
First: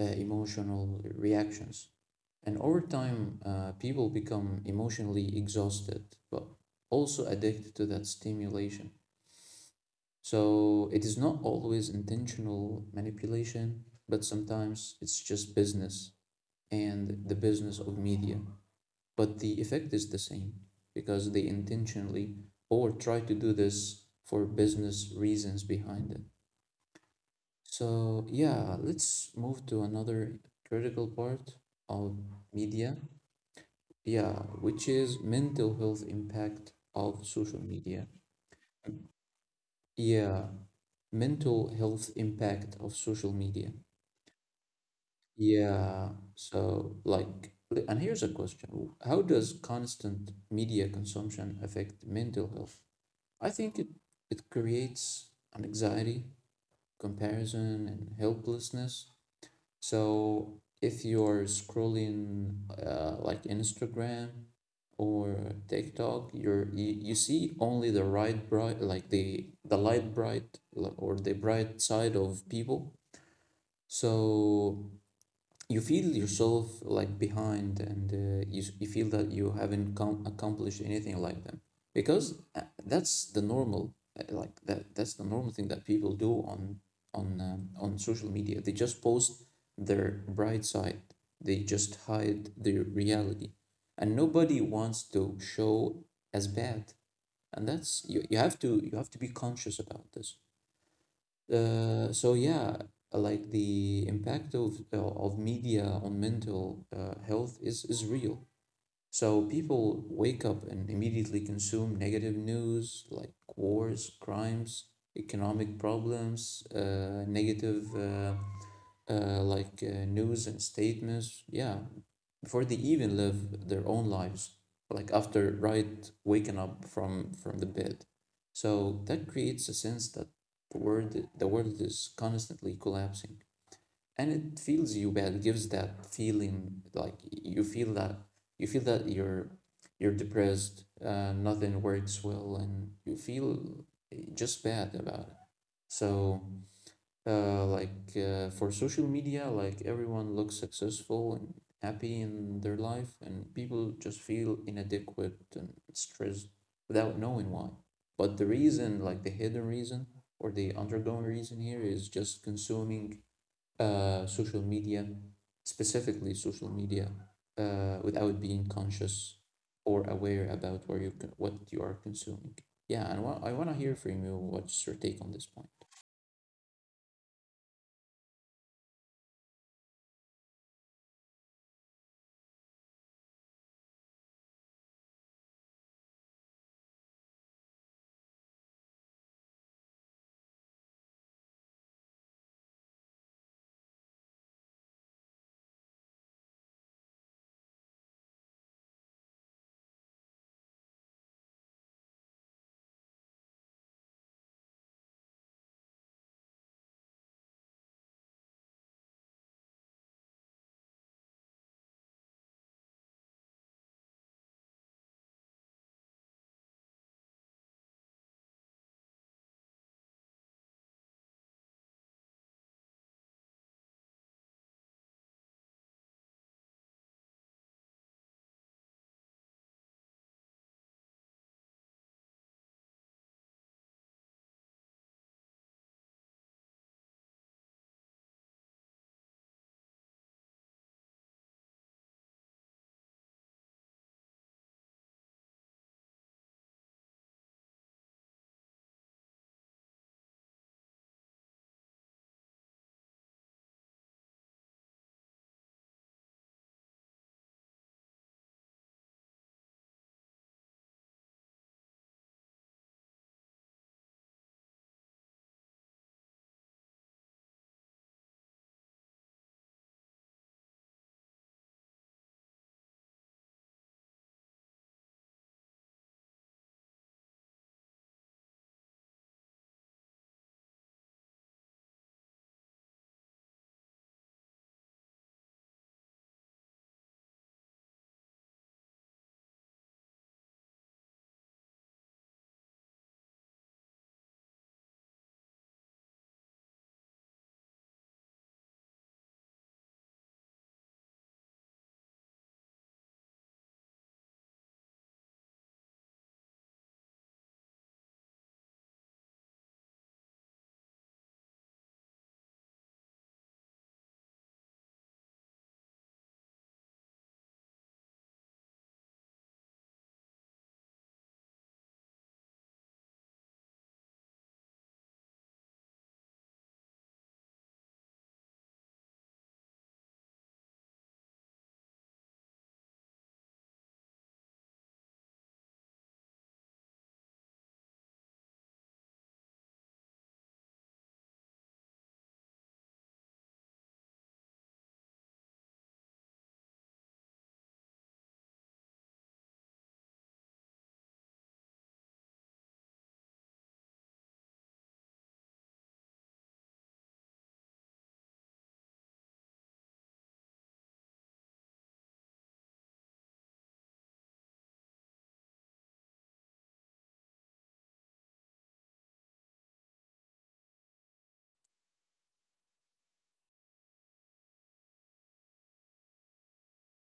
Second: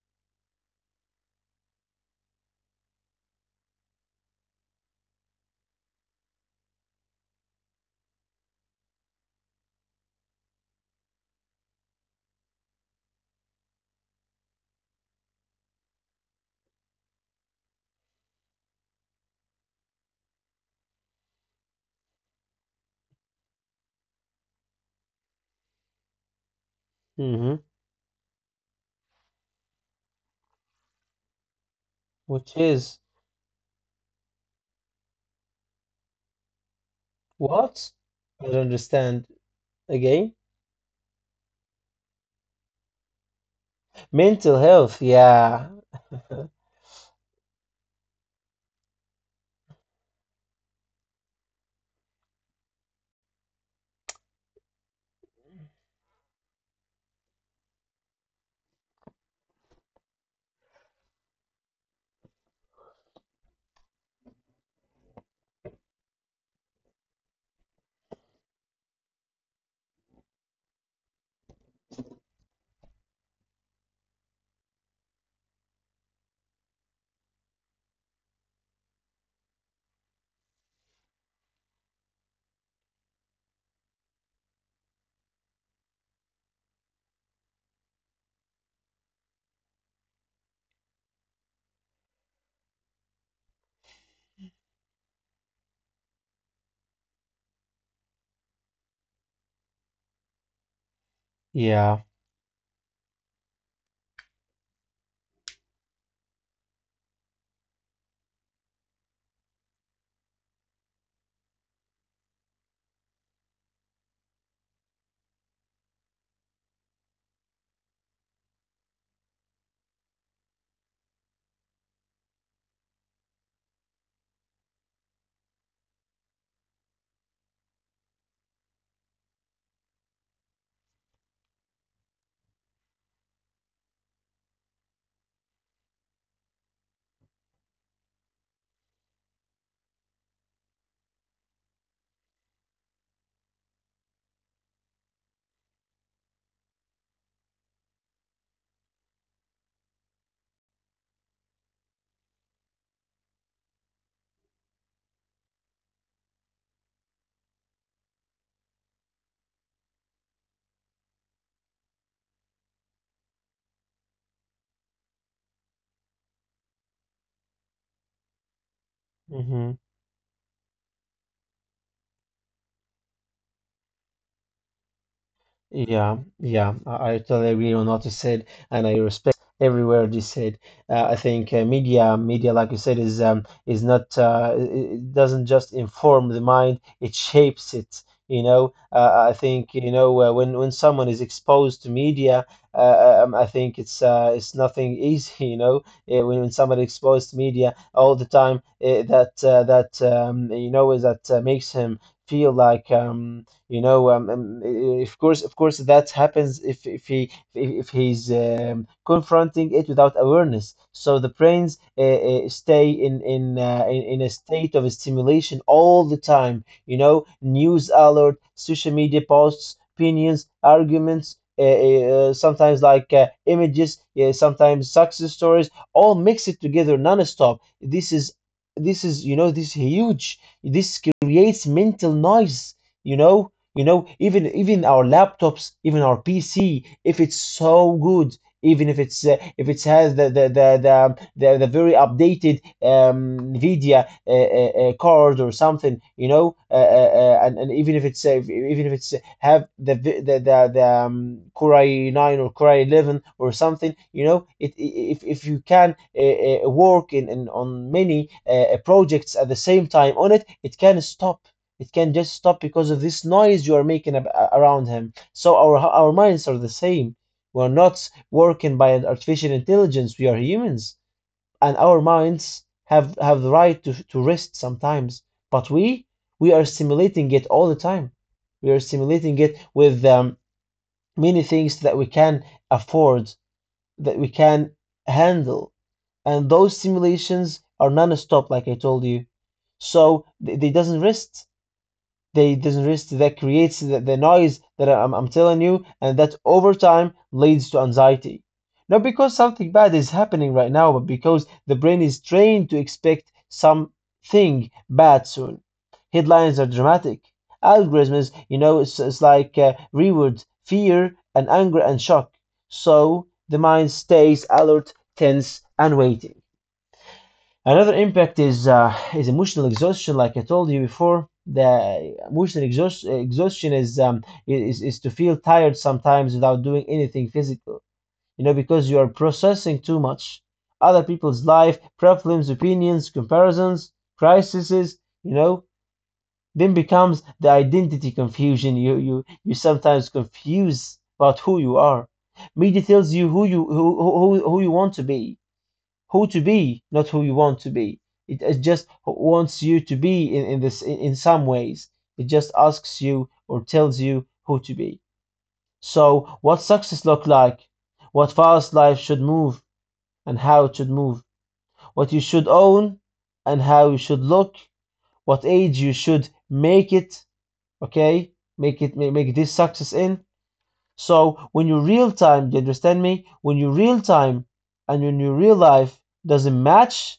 [SPEAKER 1] emotional reactions. And over time, people become emotionally exhausted, but also addicted to that stimulation. So it is not always intentional manipulation, but sometimes it's just business and the business of media, but the effect is the same because they intentionally or try to do this for business reasons behind it.
[SPEAKER 2] Hmm.
[SPEAKER 1] So, yeah, let's move to another critical part of
[SPEAKER 2] Which
[SPEAKER 1] media.
[SPEAKER 2] is
[SPEAKER 1] Yeah, which is mental health impact of social
[SPEAKER 2] what?
[SPEAKER 1] media.
[SPEAKER 2] I don't understand again.
[SPEAKER 1] Yeah, mental health impact of social media.
[SPEAKER 2] Mental health, yeah.
[SPEAKER 1] Yeah, so like, and here's a question. How does constant media consumption affect mental health? I think it creates an anxiety, comparison, and helplessness. So if you're scrolling like Instagram or TikTok, you see only the right bright like the light bright or the bright side of people. So you feel yourself like behind and you feel that you haven't accomplished anything like them because that's the normal that's the normal thing that people do on social media. They just post their bright side, they just hide their reality, and nobody wants to show as bad. And that's, you have to be conscious about this.
[SPEAKER 2] Yeah.
[SPEAKER 1] So yeah, like the impact of media on mental health is real. So people wake up and immediately consume negative news like wars, crimes, economic problems, negative news and statements. Yeah, before they even live their own lives, like after right waking up from the bed. So that creates a sense that the world is constantly collapsing, and it feels you bad. It gives that feeling like you feel that you feel that you're you're depressed, nothing works well, and you feel just bad about it. So for social media, like everyone looks successful and happy in their life, and people just feel inadequate and stressed without knowing why. But the reason, like the hidden reason or the undergoing reason here, is just consuming social media, specifically social media, without being conscious
[SPEAKER 2] Hmm.
[SPEAKER 1] or aware about what you are consuming. Yeah, and I want to hear from you what's your take on this point.
[SPEAKER 2] Yeah, yeah, I totally agree on what you said, and I respect every word you said. I think media, like you said, is not it doesn't just inform the mind; it shapes it. You know, I think you know when someone is exposed to media, I think it's nothing easy. You know, when somebody exposed to media all the time, that that you know is that makes him feel like. You know, of course, that happens if he's confronting it without awareness. So the brains stay in a state of stimulation all the time. You know, news alert, social media posts, opinions, arguments. Sometimes like images, yeah, sometimes success stories, all mix it together non-stop. This is, you know, this huge. This creates mental noise, you know, you know, even even our laptops, even our PC, if it's so good, even if it's if it has the very updated NVIDIA card or something, you know, and even if it's have the Core i9 or Core i11 or something, you know, it, if you can work in on many projects at the same time on it, it can stop, it can just stop because of this noise you are making ab around him. So our minds are the same. We're not working by an artificial intelligence. We are humans, and our minds have the right to rest sometimes. But we are stimulating it all the time. We are stimulating it with many things that we can afford, that we can handle, and those stimulations are non-stop, like I told you. So they doesn't rest, they disrest. That creates the noise that I'm telling you, and that over time leads to anxiety, not because something bad is happening right now but because the brain is trained to expect something bad soon. Headlines are dramatic, algorithms, you know, it's like reward fear and anger and shock, so the mind stays alert, tense, and waiting. Another impact is emotional exhaustion. Like I told you before, the exhaustion is to feel tired sometimes without doing anything physical. You know, because you are processing too much, other people's life, problems, opinions, comparisons, crises. You know, then becomes the identity confusion. You sometimes confuse about who you are. Media tells you who you want to be, who to be, not who you want to be. It just wants you to be some ways. It just asks you or tells you who to be. So what success look like, what fast life should move and how it should move, what you should own and how you should look, what age you should make it, okay? Make it, make this success in. So when you real time, do you understand me? When you real time and when your real life doesn't match,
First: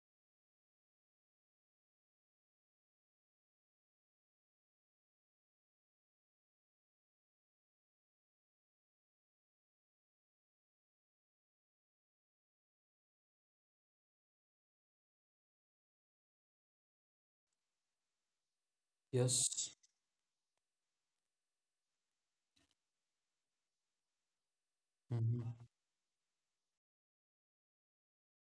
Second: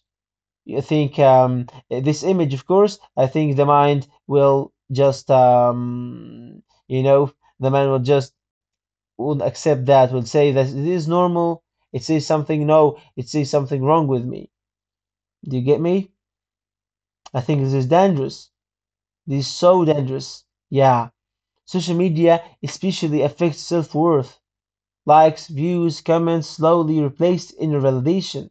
[SPEAKER 2] you think this image, of course, I think the mind will just, you know, the mind will just won't accept that, will say that it is normal. It says something, no, it says something wrong with me. Do you get me? I think this is dangerous. This is
[SPEAKER 1] Yes.
[SPEAKER 2] so dangerous. Yeah. Social media especially affects self-worth. Likes, views, comments slowly replace inner validation.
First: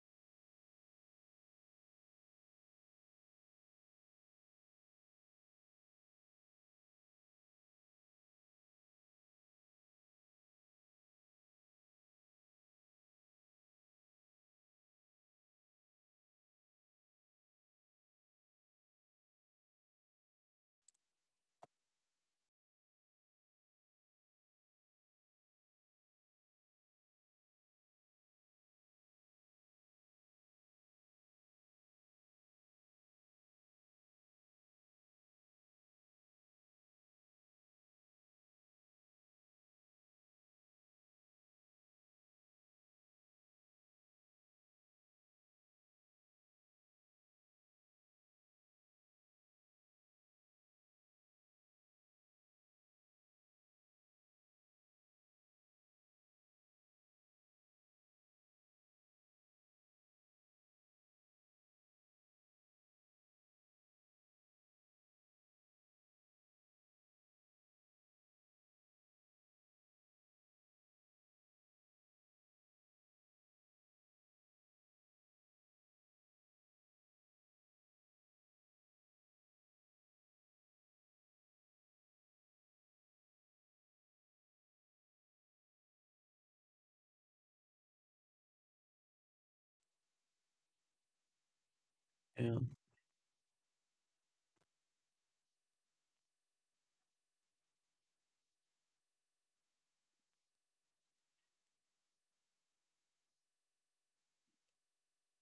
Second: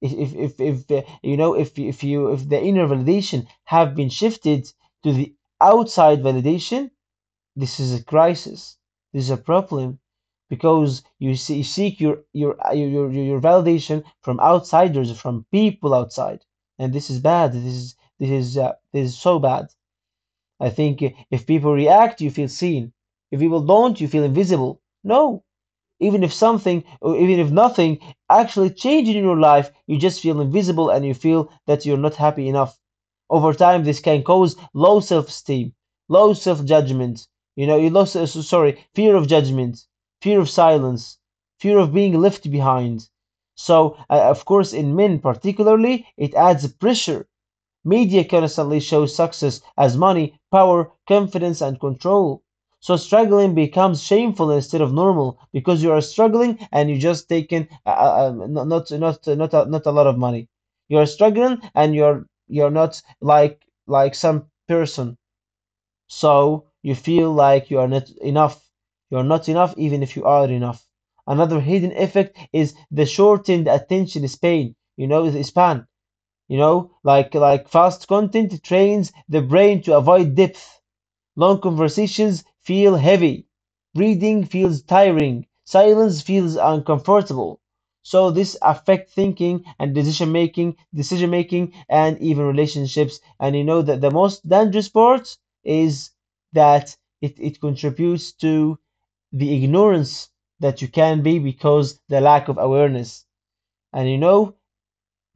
[SPEAKER 2] If the, you know, if the inner validation have been shifted to the outside validation, this is a crisis. This is a problem, because you, see, you seek your validation from outsiders, from people outside, and this is bad. This is so bad. I think if people react, you feel seen. If people don't, you feel invisible. No, even if something, or even if nothing actually changes in your life, you just feel invisible and you feel that you're not happy enough. Over time, this can cause low self-esteem, low self-judgment, you know, you low so- so- sorry, fear of judgment, fear of silence, fear of being left behind. So of course, in men particularly, it adds pressure. Media constantly shows success as money, power, confidence, and control. So struggling becomes shameful instead of normal, because you are struggling and you just taking not a, not a lot of money. You are struggling and you're not like some person. So you feel like you are not enough. You're not enough even if you are enough. Another hidden effect is the shortened attention span. You know, the span, you know, like fast content trains the brain to avoid depth. Long conversations feel heavy. Reading feels tiring. Silence feels uncomfortable. So this affect thinking and decision making and even
[SPEAKER 1] Yeah,
[SPEAKER 2] relationships. And you know that the most dangerous part is that it contributes to the ignorance that you can be because the lack of awareness. And you know,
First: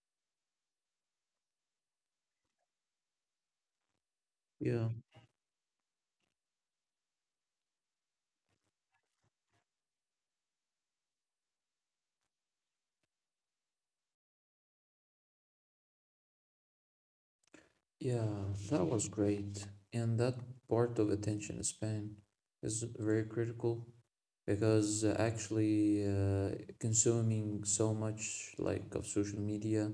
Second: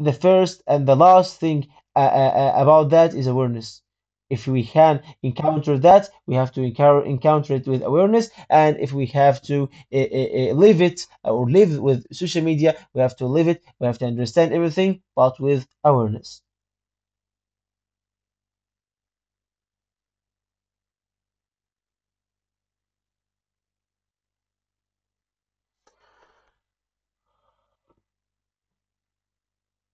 [SPEAKER 2] the first and the last thing uh, uh, about that is awareness. If we
[SPEAKER 1] yeah,
[SPEAKER 2] can encounter that, we have to encounter it with awareness. And if we have to live it or live with social media, we have to live it. We have to understand everything, but with awareness.
[SPEAKER 1] yeah, that was great. And that part of attention span is very critical because actually consuming so much like of social media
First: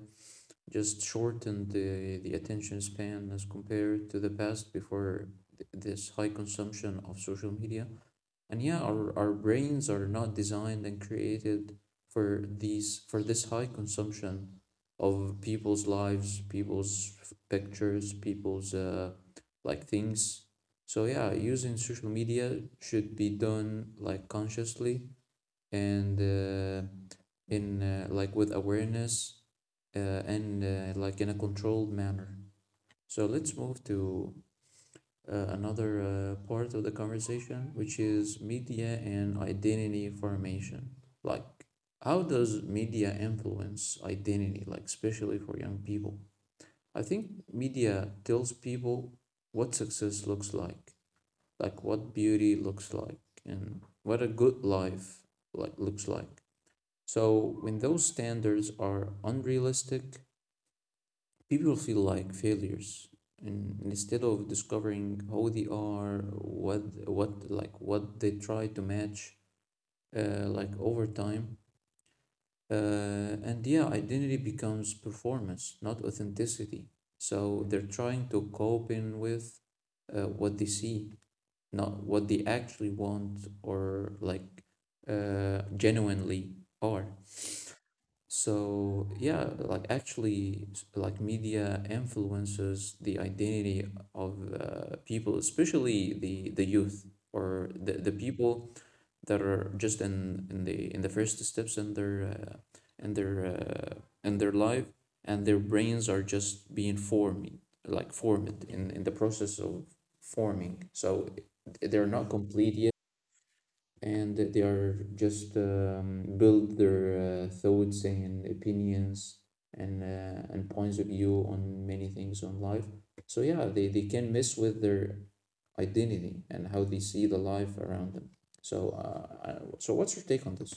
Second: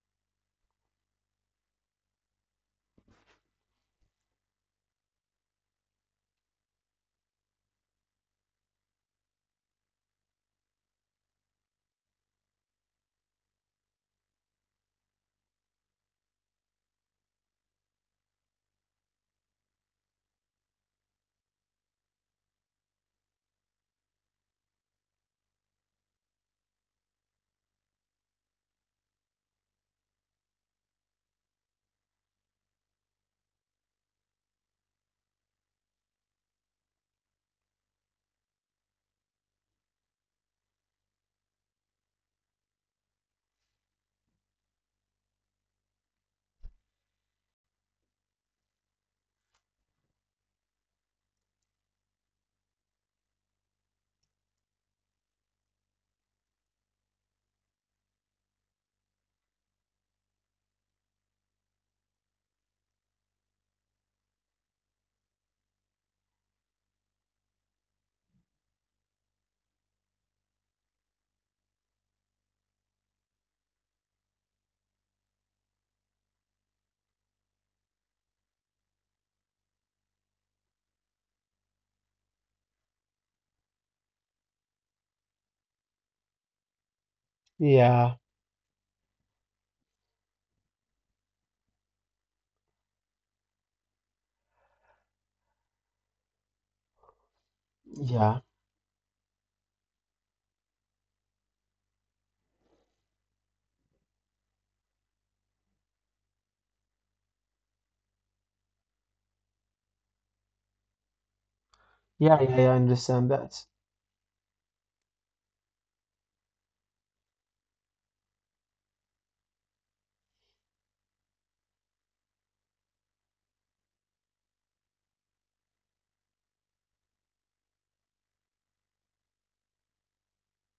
[SPEAKER 1] just shortened the attention span as compared to the past before this high consumption of social media. And yeah, our brains are not designed and created for these for this high consumption of people's lives, people's pictures, people's things. So yeah, using social media should be done like consciously and in like with awareness, uh, and in a controlled manner. So let's move to another part of the conversation, which is media and identity formation. Like, how does media influence identity, like, especially for young people? I think media tells people what success looks like, what beauty looks like, and what a good life looks like. So when those standards are unrealistic, people feel like failures, and instead of discovering how they are, what they try to match like over time. And yeah, identity becomes performance, not authenticity. So they're trying to cope in with what they see, not what they actually want or like genuinely are.
[SPEAKER 2] Yeah,
[SPEAKER 1] So yeah, like actually, like media influences the identity of people, especially the youth or the
[SPEAKER 2] yeah,
[SPEAKER 1] people that are just in the first steps in their in their in their life, and their brains are just being formed, like formed in the process of forming. So they're not
[SPEAKER 2] yeah, yeah, yeah, I
[SPEAKER 1] complete,
[SPEAKER 2] understand that.
[SPEAKER 1] and they are just build their thoughts and opinions and points of view on many things on life. So yeah, they can mess with their identity and how they see the life around them. So so what's your take on this?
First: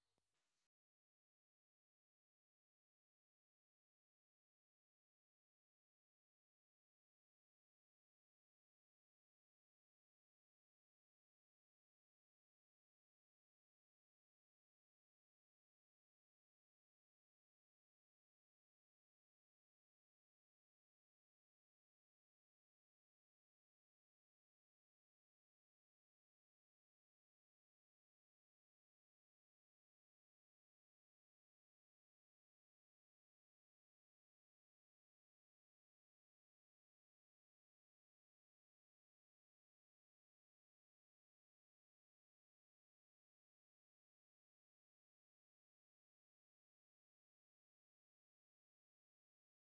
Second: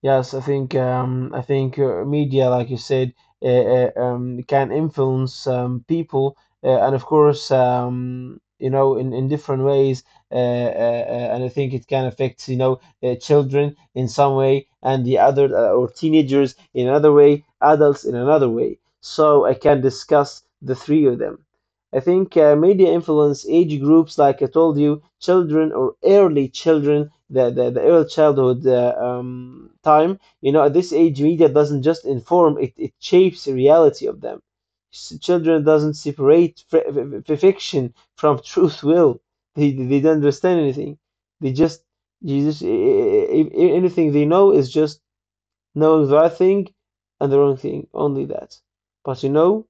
[SPEAKER 2] Yes, I think media, like you said, can influence people, and of course, you know, in different ways. And I think it can affect, you know, children in some way, and the other, or teenagers in another way, adults in another way. So I can discuss the three of them. I think media influence age groups, like I told you, children, or early children, the the early childhood time. You know, at this age, media doesn't just inform; it shapes the reality of them. Children doesn't separate fiction from truth. Will they? They don't understand anything. They just, you just anything they know is just knowing the right thing and the wrong thing. Only that. But you know.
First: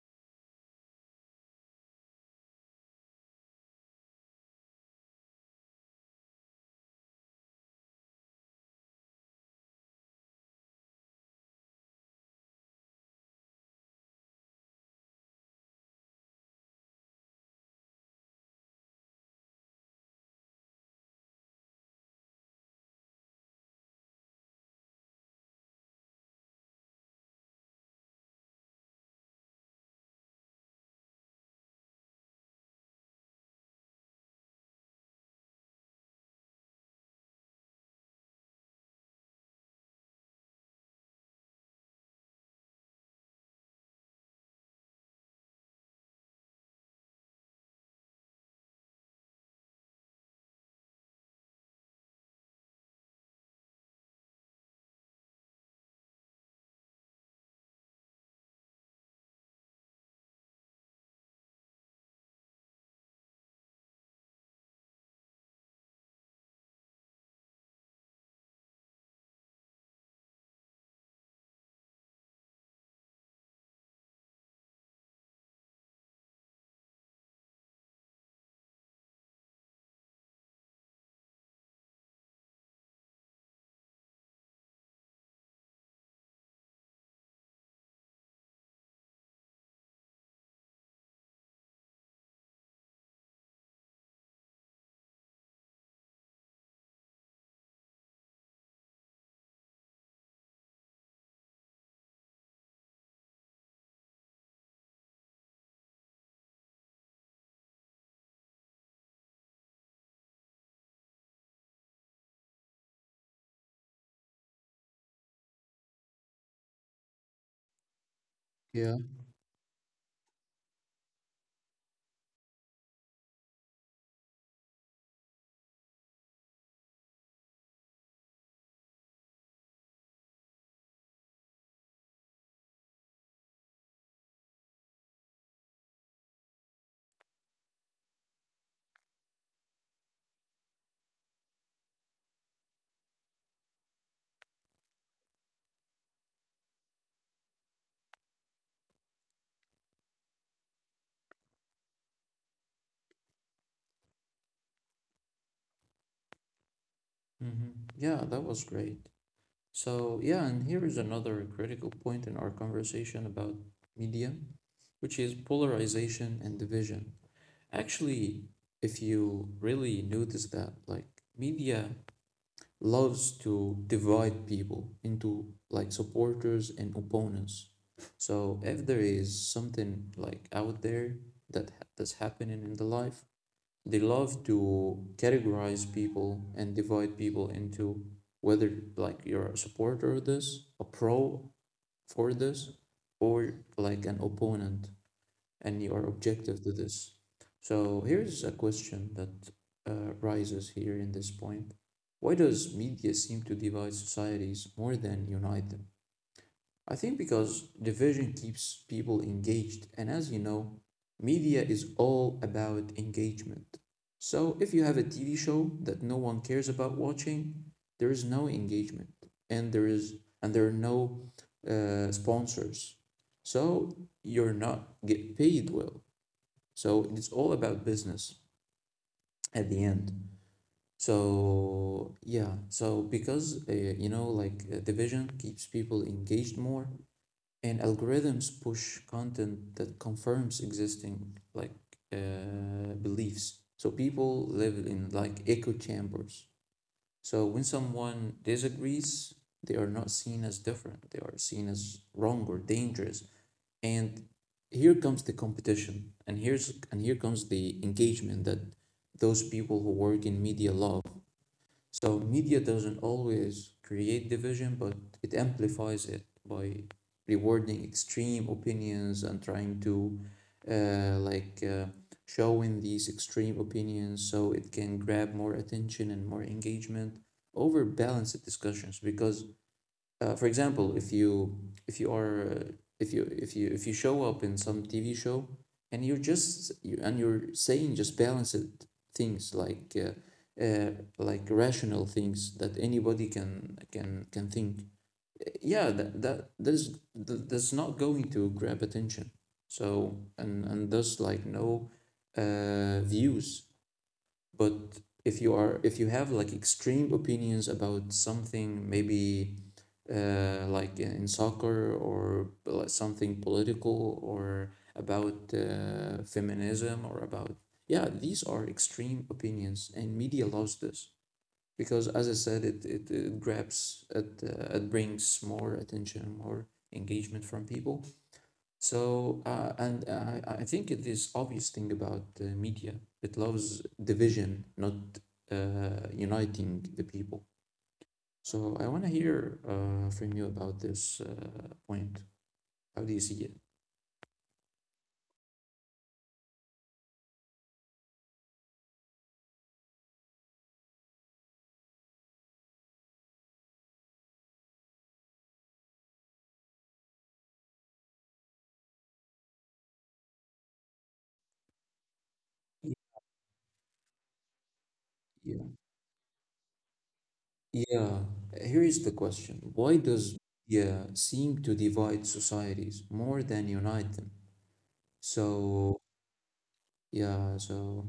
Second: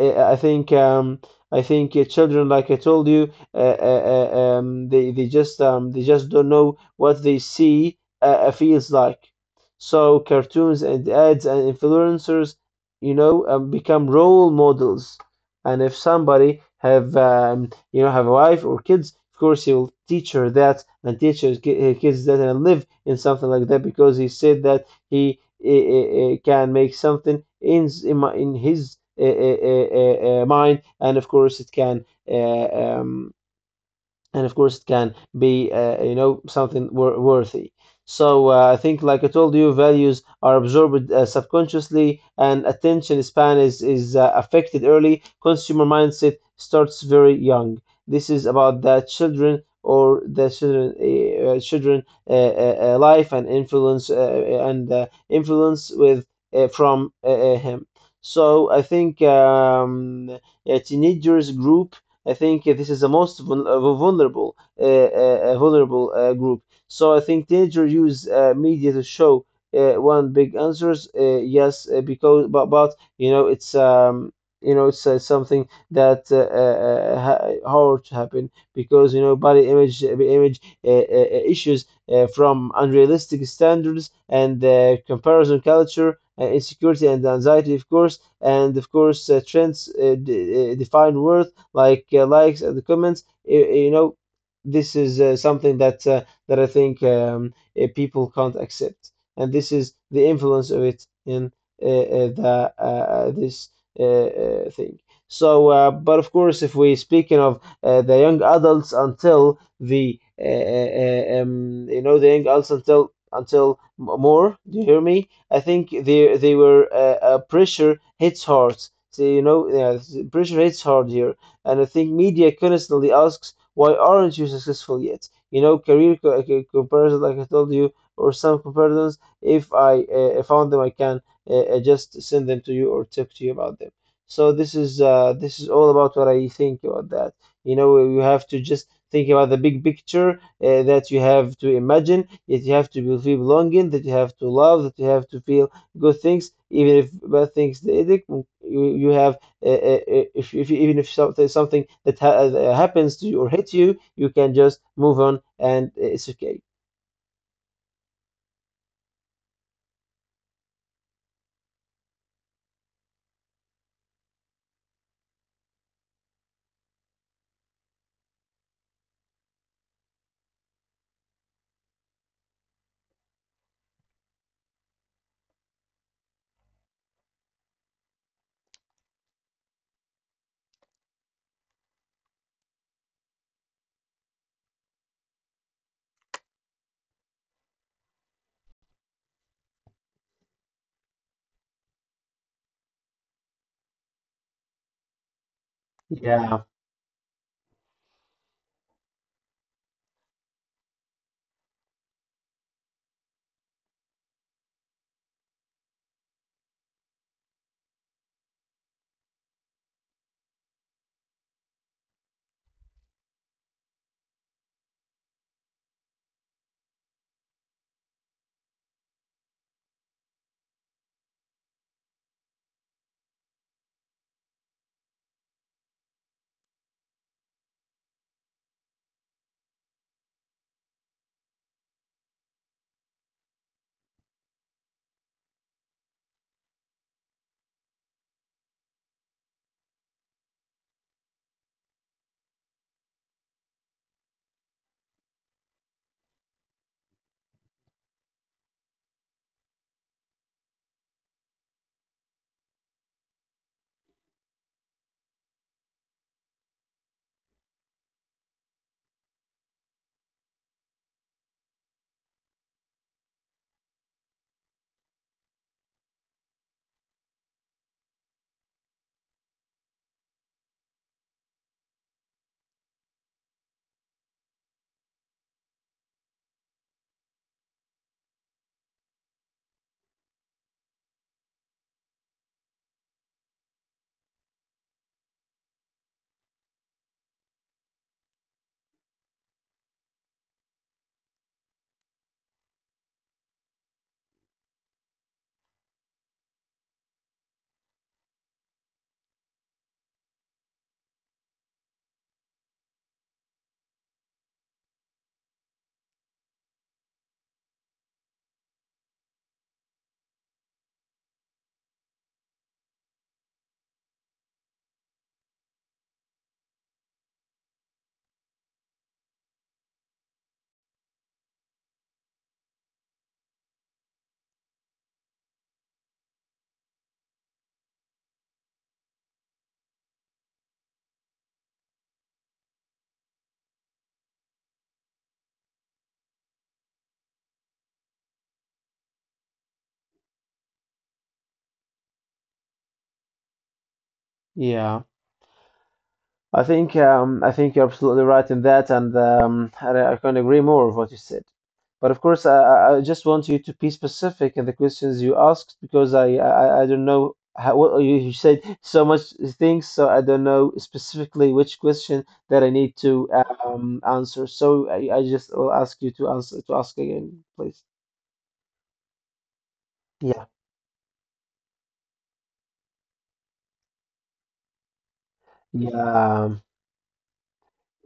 [SPEAKER 2] I think I think children, like I told you, they just don't know what they see feels like. So cartoons and ads and influencers, you know, become role models. And if somebody have you know, have a wife or kids, of course he will teach her that and teach his his kids that and live in something like that because he said that he uh, uh, can make something in his mind, and of course it can. And of course it can be something worthy. So I think, like I told you, values are absorbed subconsciously, and attention span is affected. Early consumer mindset starts very young. This is about the children, or the children children life and influence, and influence with from him. So I think, a teenagers group. I think this is the most vulnerable, vulnerable group. So I think teenagers use media to show one big answers. Yes, because but you know, it's something that hard to happen, because, you know, body image, image issues, from unrealistic standards, and comparison culture, insecurity and anxiety, of course, and of course trends define worth, like likes and the comments. You know, this is something that I think, people can't accept, and this is the influence of it in the this uh, thing. So, but of course, if we're speaking of the young adults until the you know, the young adults until more, do you hear me? I think they were pressure hits hard.
[SPEAKER 1] Yeah.
[SPEAKER 2] So you know, yeah, pressure hits hard here. And I think media constantly asks, why aren't you successful yet? You know, okay, comparison, like I told you, or some comparisons. If I found them, I can just send them to you or talk to you about them. So this is all about what I think about that. You know, you have to just think about the big picture, that you have to imagine, that you have to feel belonging, that you have to love, that you have to feel good things. Even if bad things they exist, you have, uh, uh, if even if something that ha happens to you or hits you, you can just move on, and it's okay.
[SPEAKER 1] Mm-hmm. Yeah, that was great. So, yeah, and here is another critical point in our conversation about media, which is polarization and division. Actually, if you really notice that, like, media loves to divide people into like supporters and opponents. So if there is something like out there that that's happening in the life, they love to categorize people and divide people into whether like you're a supporter of this, a pro for this, or like an opponent, and you are objective
[SPEAKER 2] Yeah,
[SPEAKER 1] to this. So here's a question that rises here in this point. Why does media seem to divide societies more than unite them? I think because division keeps people engaged, and as you know, media is all about engagement. So if you have a TV show that no one cares about watching, there is no engagement, and there is and there are no sponsors. So you're not get paid well. So it's all about business at the end. So yeah, so because division keeps people engaged more, and algorithms push content that confirms existing beliefs. So people live in like echo chambers. So when someone disagrees, they are not seen as different. They are seen as wrong or dangerous, and here comes the competition, and here comes the engagement that those people who work in media love. So media doesn't always create division, but it amplifies it by rewarding extreme opinions and trying to uh, like uh, showing these extreme opinions so it can grab more attention and more engagement over balanced discussions. Because for example, if you if you are uh, if you show up in some TV show and you're just you, and you're saying just balanced things like rational things that anybody can can think. Yeah, that that's not going to grab attention. So, and thus, like, no views. But if you have like extreme opinions about something, maybe like in soccer or like something political or about feminism or about, yeah, these are extreme opinions, and media loves this because, as I said, it grabs it, it brings more attention, more engagement from people. So and I think it is obvious thing about media, it loves division, not uniting the people. So I want to hear from you about this point. How do you see it?
[SPEAKER 2] yeah. I think you're absolutely right in that, and I can agree more with what you said. But of course, I just want you to be specific in the questions you asked, because I don't know how what you said so much things, so I don't know specifically which question that I need to answer. So I just
[SPEAKER 1] Yeah.
[SPEAKER 2] will ask you to answer to ask again, please.
[SPEAKER 1] Yeah. Here is the question. Why does
[SPEAKER 2] Yeah.
[SPEAKER 1] yeah seem to divide societies more than unite them? So
[SPEAKER 2] Yeah.
[SPEAKER 1] yeah, so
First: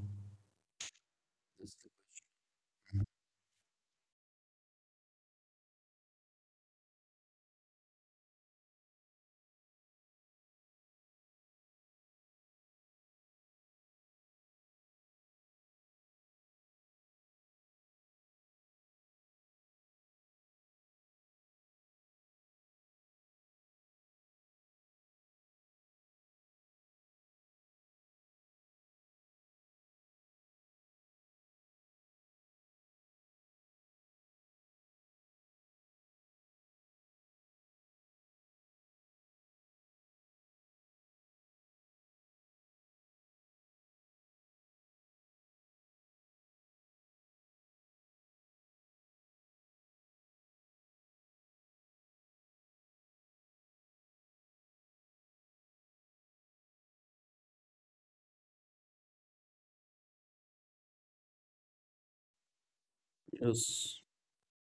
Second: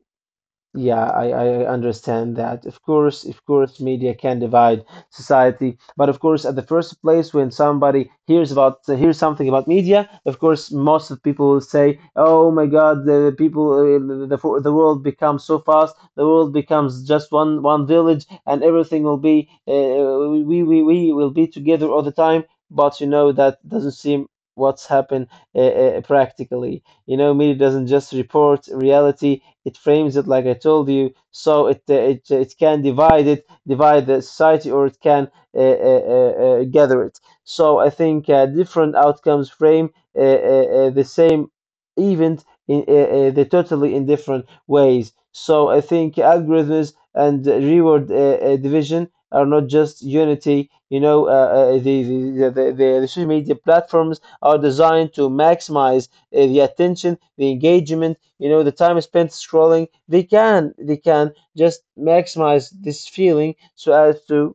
[SPEAKER 2] Yeah, I
[SPEAKER 1] that's the-
[SPEAKER 2] understand that. Of course, media can divide society. But of course, at the first place, when somebody hears something about media, of course, most of people will say, "Oh my God, the people, the world becomes so fast. The world becomes just one village, and everything will be, we will be together all the time." But you know that doesn't seem what's happened practically. You know, media doesn't just report reality, it frames it, like I told you. So it can divide it, divide the society, or it can uh, uh, uh, gather it. So I think different outcomes frame the same event in, the totally in different ways. So I think algorithms and reward division are not just unity. You know, the social media platforms are designed to maximize the attention, the engagement, you know, the time spent scrolling. They can just maximize this feeling so
[SPEAKER 1] yes.
[SPEAKER 2] as to.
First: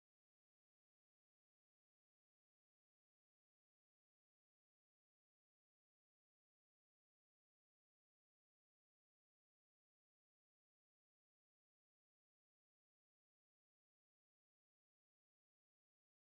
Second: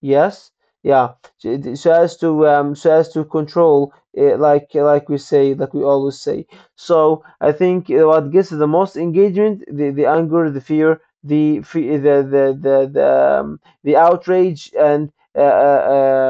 [SPEAKER 2] Yes, yeah. So as to control it, like we say, like we always say. So I think what gets the most engagement, the anger, the fear, the fe- the outrage, and uh, uh,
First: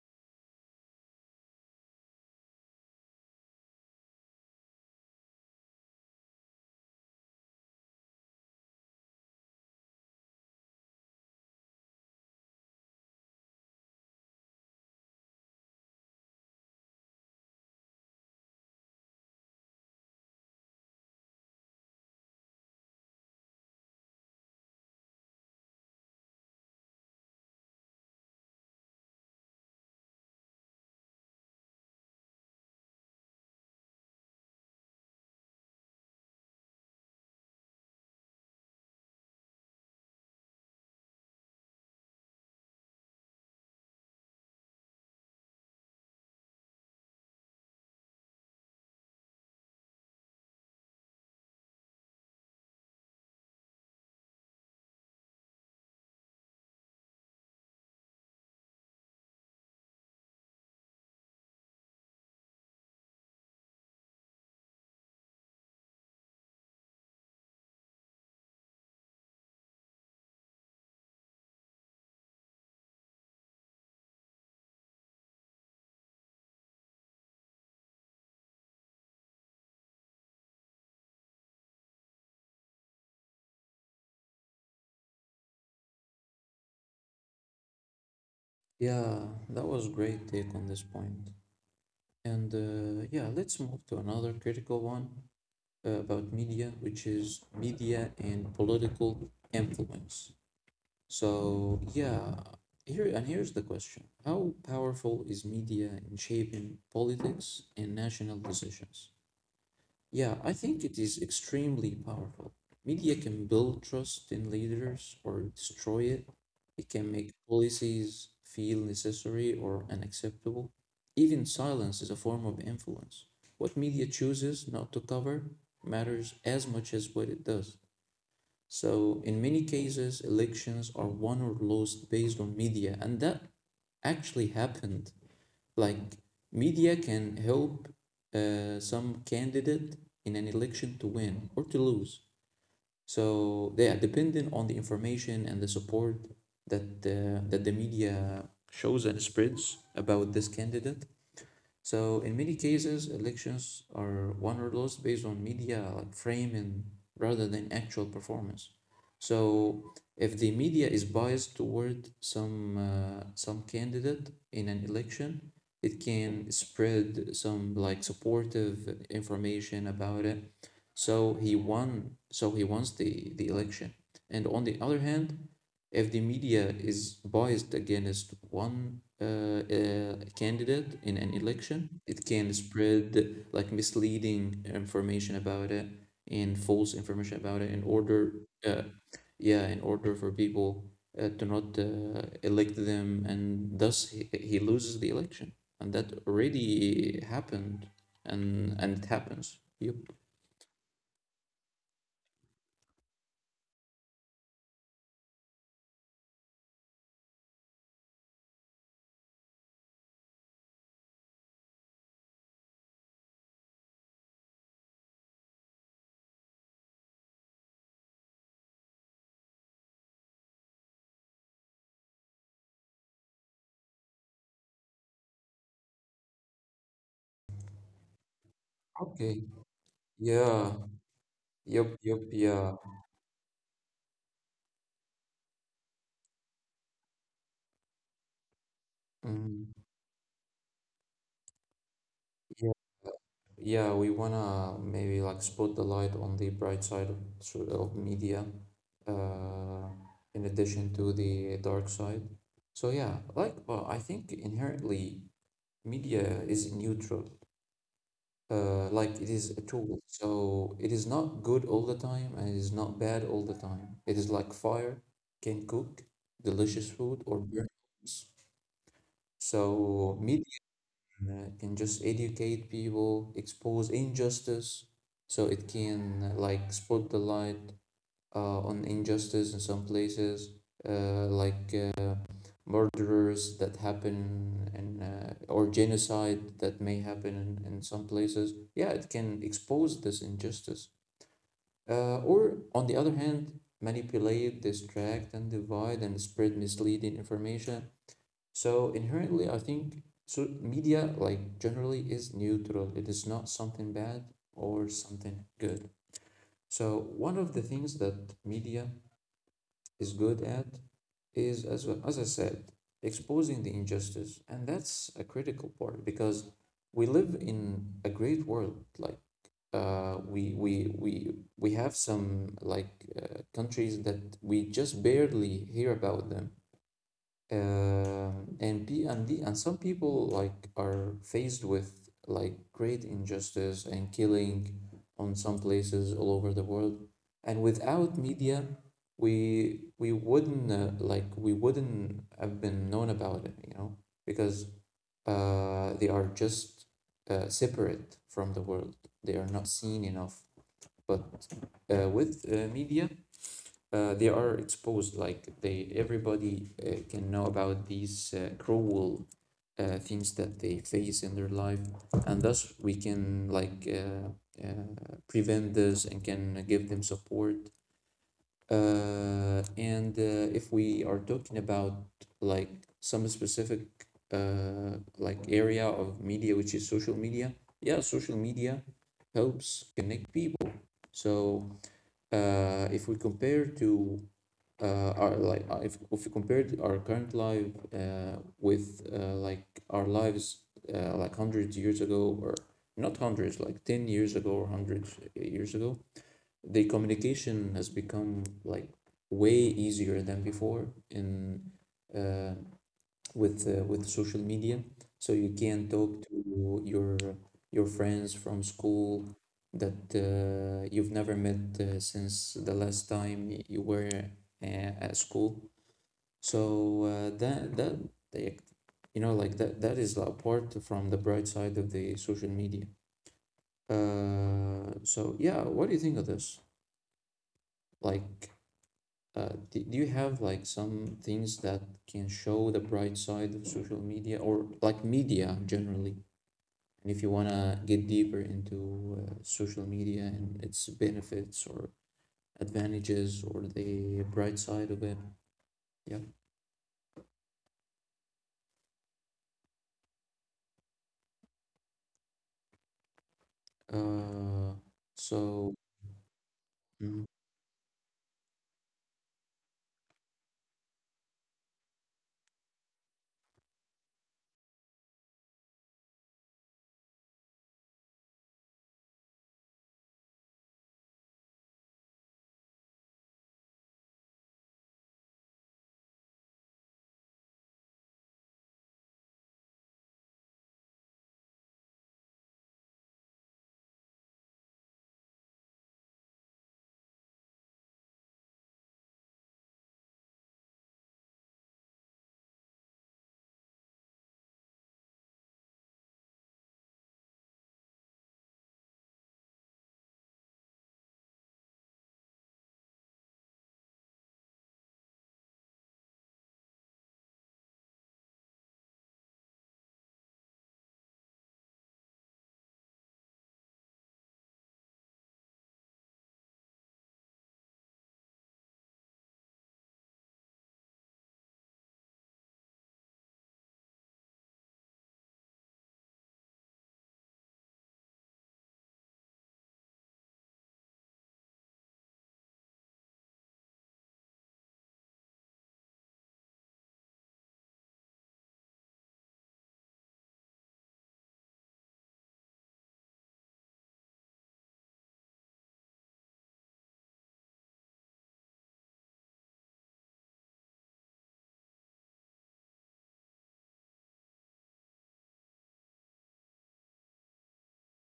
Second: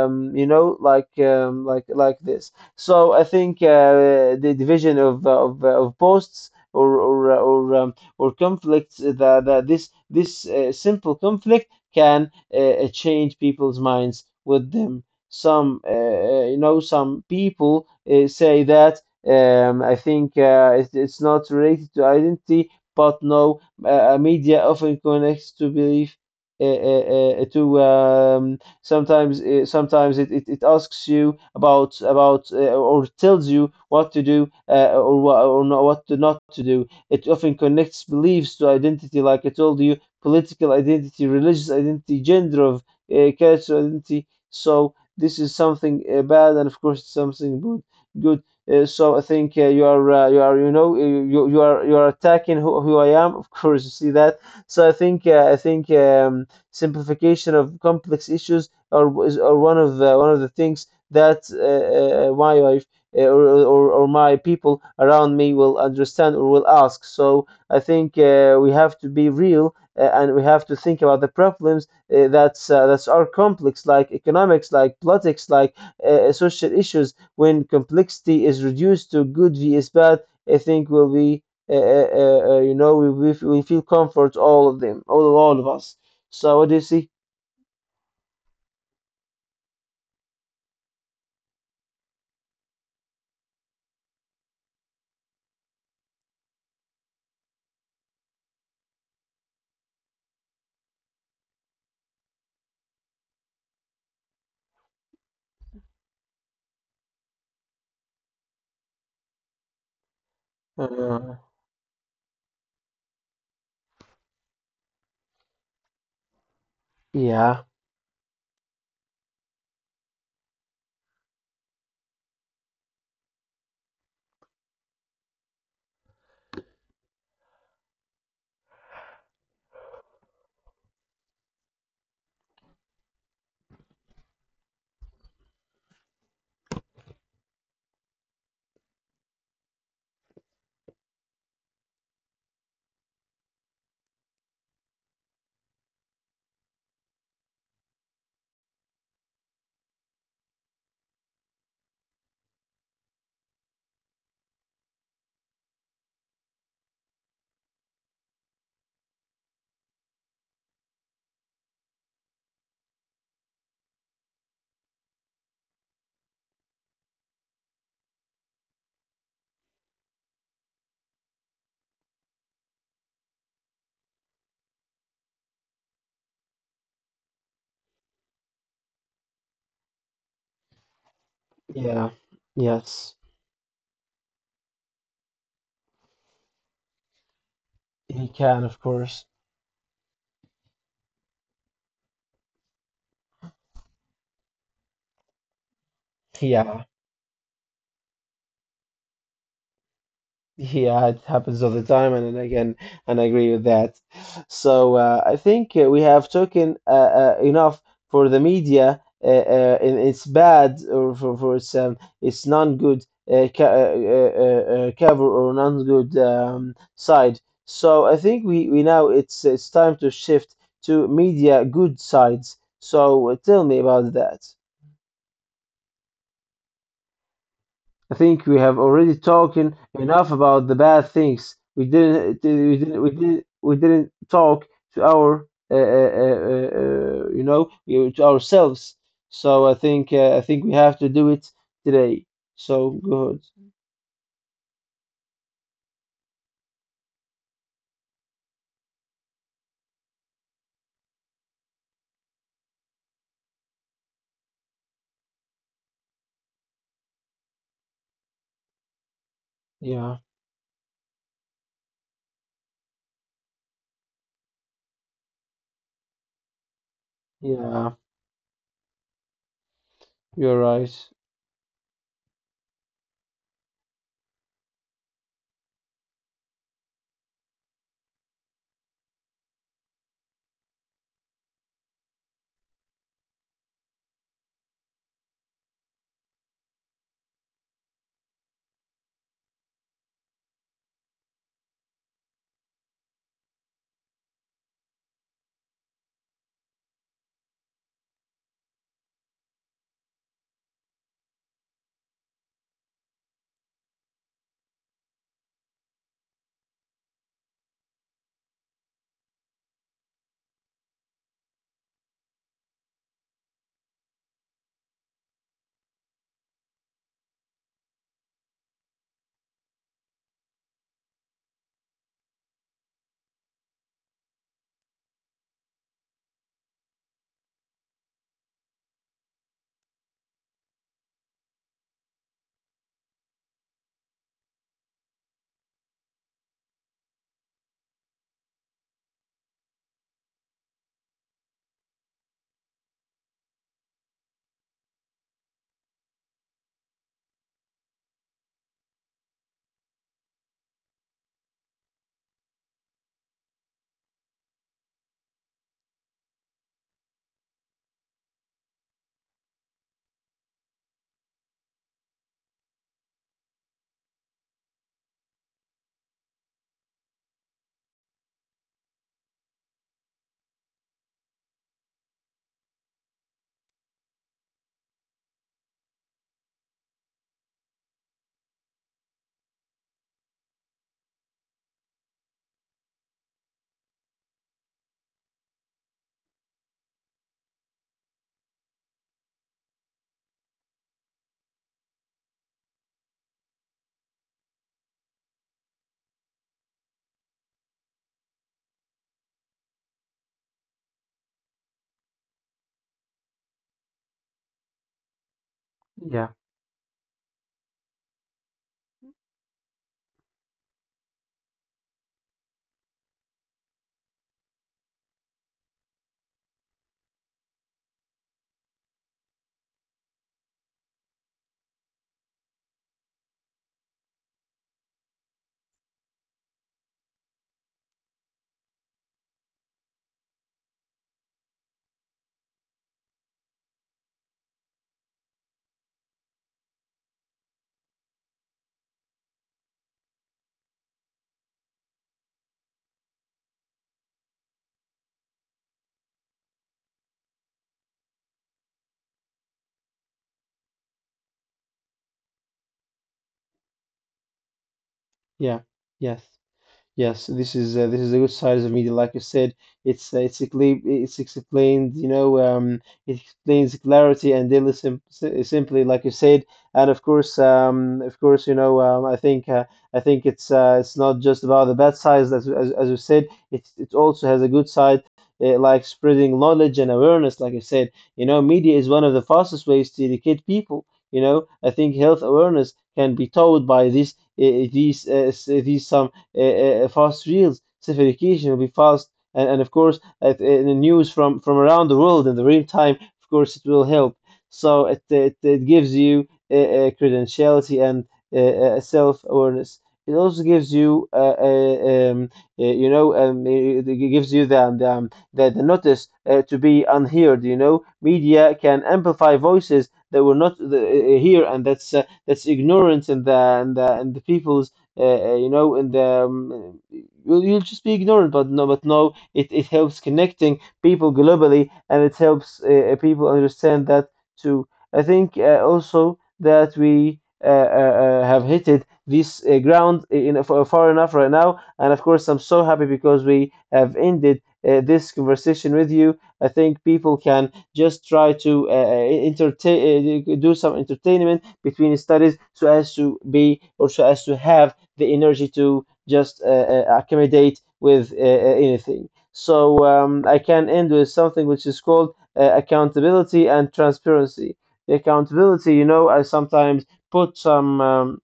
[SPEAKER 2] um, you know, like this. So I think the division of posts. Or conflicts that this simple conflict can change people's minds with them. Some people say that, I think it's not related to identity, but no, media often connects to belief. To sometimes sometimes it asks you about or tells you what to do, or not, what to not to do. It often connects beliefs to identity, like I told you, political identity, religious identity, gender of, cultural identity. So this is something bad, and of course it's something good. Good. So I think you are attacking who I am. Of course, you see that. So I think simplification of complex issues are one of the things that my wife, or my people around me will understand or will ask. So I think we have to be real, and we have to think about the problems, that's are complex, like economics, like politics, like social issues. When complexity is reduced to good vs bad, I think will be, you know, we feel comfort all of them, all of us. So what do you see?
[SPEAKER 1] Yeah, that was great take on this point. And yeah, let's move to another critical one about media, which is media and political influence. So yeah, here's the question. How powerful is media in shaping politics and national decisions? Yeah, I think it is
[SPEAKER 2] Uh,
[SPEAKER 1] extremely powerful. Media can build trust in leaders or destroy it. It can make
[SPEAKER 2] yeah,
[SPEAKER 1] policies feel necessary or unacceptable. Even silence is a form of influence. What media chooses not to cover matters as much as what it does. So in many cases, elections are won or lost based on media, and that actually happened. Like media can help some candidate in an election to win or to lose. So they are dependent on the information and the support that the media shows and spreads about this candidate. So in many cases, elections are won or lost based on media like framing rather than actual performance. So if the media is biased toward some candidate in an election, it can spread some like supportive information about it, so he won. So he wants the election. And on the other hand, if the media is biased against one candidate in an election,
[SPEAKER 2] yeah,
[SPEAKER 1] it can spread
[SPEAKER 2] yes,
[SPEAKER 1] like misleading information about it and false information about it in
[SPEAKER 2] he
[SPEAKER 1] order,
[SPEAKER 2] can, of
[SPEAKER 1] uh,
[SPEAKER 2] course.
[SPEAKER 1] yeah, in order for people to not elect them, and thus he loses the election. And that
[SPEAKER 2] Yeah.
[SPEAKER 1] already happened, and it happens. Yep.
[SPEAKER 2] Yeah, it happens all the time, and again, and I agree with that. So I think we have taken enough for the media, in its bad, or for its non-good ca cover, or non-good side. So I think, we now it's time to shift to media good sides. So tell me about that. I think we have already
[SPEAKER 1] Okay.
[SPEAKER 2] talking enough about the
[SPEAKER 1] Yeah,
[SPEAKER 2] bad things. We
[SPEAKER 1] yep, yep,
[SPEAKER 2] didn't, we
[SPEAKER 1] yeah.
[SPEAKER 2] didn't, we didn't, we didn't talk to our, to ourselves. So I
[SPEAKER 1] Mm.
[SPEAKER 2] think, uh, I think we have to do it today. So
[SPEAKER 1] Yeah,
[SPEAKER 2] good.
[SPEAKER 1] yeah, we wanna maybe like spot the light on the bright side of, of media, uh, in addition to the dark side. So yeah, like, well, I think inherently media is neutral. Like it is a tool,
[SPEAKER 2] Yeah,
[SPEAKER 1] so it is not good all the time, and it is not bad all the time. It is like fire, can cook delicious food or burn.
[SPEAKER 2] yeah,
[SPEAKER 1] So
[SPEAKER 2] you're
[SPEAKER 1] media
[SPEAKER 2] right.
[SPEAKER 1] can just educate people, expose injustice, so it can like spot the light on injustice in some places, uh, like uh, murderers that happen, and or genocide that may happen in some places. Yeah, it can expose this injustice. Or on the other hand, manipulate, distract, and divide, and spread misleading information. So inherently, I think, so media like generally is neutral. It is not something bad or something good. So one of the things that media is good at is, as well, as I said, exposing the injustice. And that's a critical part because we live in a great world. Like we have some like countries that we just barely hear about them, and P and D and some people like are faced with like great injustice and killing on some places all over the world. And without media, we wouldn't we wouldn't have been known about it, you know, because they are just separate from the world. They are not seen enough. But with media, they are exposed like they everybody can know about these cruel things that they face in their life, and thus we can prevent this and can give them support. And If we are talking about like some specific like area of media which is social media, yeah, social media helps connect people. So if we compare to our like if you compared our current life with like our lives, like hundreds years ago, or not hundreds, like 10 years ago or hundreds years ago, the communication has become like way easier than before, in uh, with social media. So you can
[SPEAKER 2] Yeah,
[SPEAKER 1] talk to your friends from school that you've never met since the last time you were at school. So that that like, you know like that that is apart from the bright side of the social media. So yeah, what do you think of this? like do, do you have like some things that can show the bright side of social media or like media generally? And if you want to get deeper into social media and its benefits or advantages or the bright side of it, yeah. Uh,
[SPEAKER 2] yeah,
[SPEAKER 1] so,
[SPEAKER 2] yes. Yes,
[SPEAKER 1] mm,
[SPEAKER 2] this is a good side of media. Like you said, it's explained, it's explained. It explains clarity and daily, simply, like you said. And of course, I think it's not just about the bad sides, as you said. It also has a good side, like spreading knowledge and awareness. Like I said, you know, media is one of the fastest ways to educate people. You know, I think health awareness can be taught by this uh, these s- these some uh, uh, fast reels. Verification will be fast, and of course, the news from around the world in the real time, of course, it will help. So it gives you credentiality and self-awareness. It also gives you, you know, it gives you the notice to be unheard. You know, media can amplify voices that were not here, and that's ignorance in the people's, you know, and you'll just be ignorant. But no, it helps connecting people globally, and it helps people understand that too. I think also that we have hit it this ground in, far enough right now, and of course, I'm so happy because we have ended. This conversation with you, I think people can just try to entertain, do some entertainment between studies, so as to be, or so as to have the energy to just accommodate with anything. So I can end with something which is called accountability and transparency. The accountability, you know, I sometimes put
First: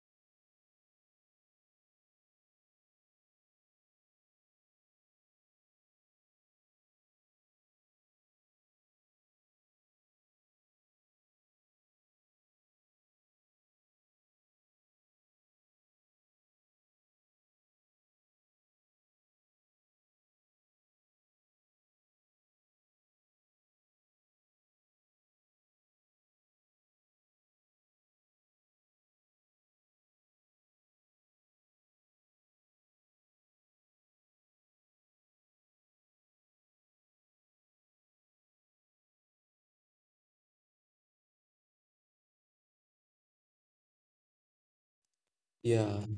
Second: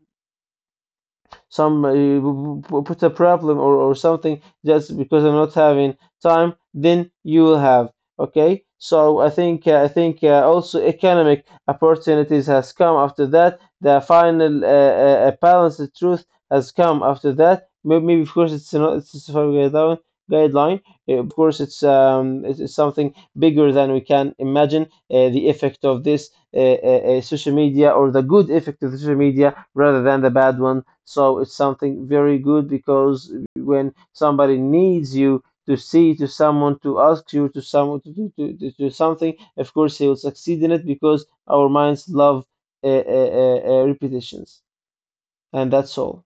[SPEAKER 2] some put a problem, or something, just because I'm not having time, then you will have. Okay, so I think also economic opportunities has come after that. The final balance, the truth has come after that. Maybe, of course, it's not, it's a guideline. Of course, it's something bigger than we can imagine. The effect of this social media, or the good effect of the social media, rather than the bad one. So it's something very good because when somebody needs you to see to someone, to ask you to someone, to do something, of course he will succeed in it because our minds love repetitions, and that's
[SPEAKER 1] yeah,
[SPEAKER 2] all.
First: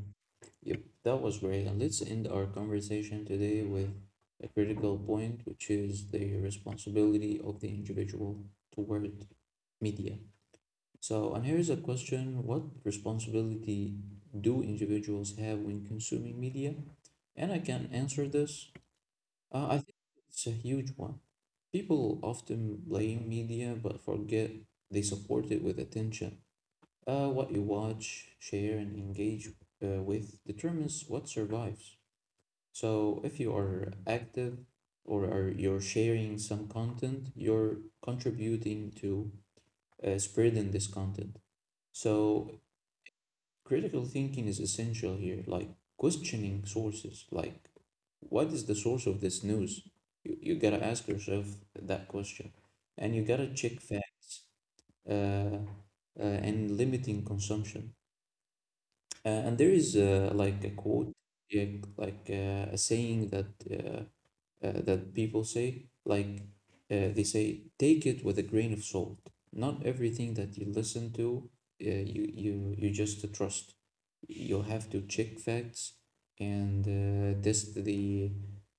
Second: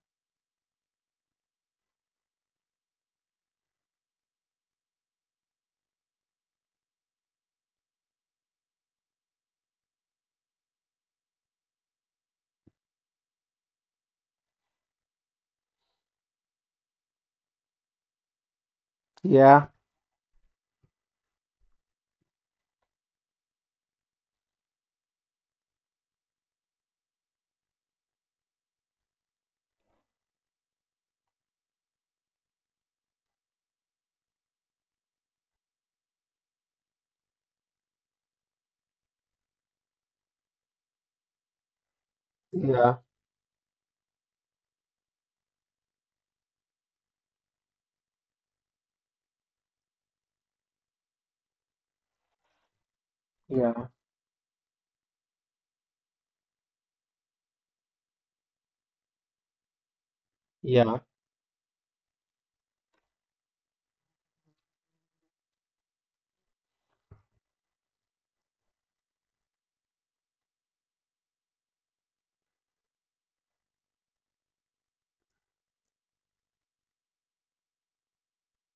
[SPEAKER 1] yep, that was great. And let's end our conversation today with a critical point, which is the responsibility of the individual toward media. So, and here's a question: what responsibility do individuals have when consuming media? And I can answer this.
[SPEAKER 2] Yeah,
[SPEAKER 1] I think it's a huge one. People often blame media but forget they support it with attention. What you watch, share, and engage with determines what survives. So if you are active, or are you're sharing some content, you're contributing to spreading this content. So
[SPEAKER 2] yeah,
[SPEAKER 1] critical thinking is essential here, like questioning sources. Like, what is the source of this news? You gotta ask yourself that question, and you gotta check
[SPEAKER 2] yeah,
[SPEAKER 1] facts. uh, uh, and limiting consumption. And there is like a
[SPEAKER 2] yeah,
[SPEAKER 1] quote, yeah, like a saying that uh, that people say, like they say, take it with a grain of salt. Not everything that you listen to, you just trust. You'll have to check facts and test the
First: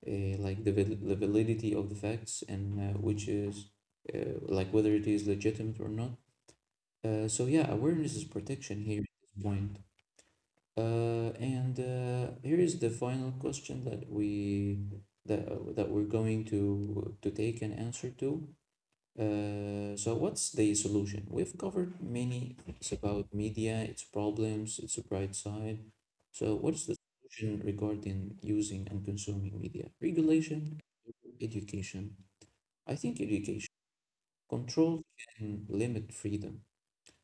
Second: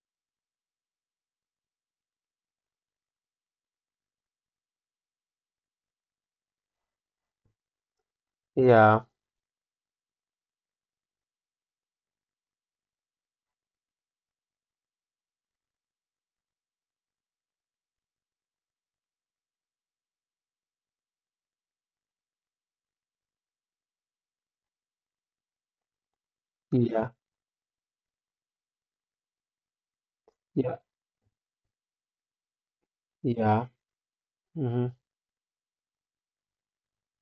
[SPEAKER 1] uh, like the, the validity of the facts, and which is like whether it is legitimate or not. So yeah, awareness is protection here
[SPEAKER 2] yeah,
[SPEAKER 1] at this point. And Here is the final question that we that that we're going to take an answer to. So what's the solution? We've covered many things about media, its problems, its bright side. So what's the
[SPEAKER 2] yeah,
[SPEAKER 1] solution regarding using and consuming media?
[SPEAKER 2] yeah,
[SPEAKER 1] Regulation, education. I think
[SPEAKER 2] yeah,
[SPEAKER 1] education.
[SPEAKER 2] hmm,
[SPEAKER 1] Control can limit freedom.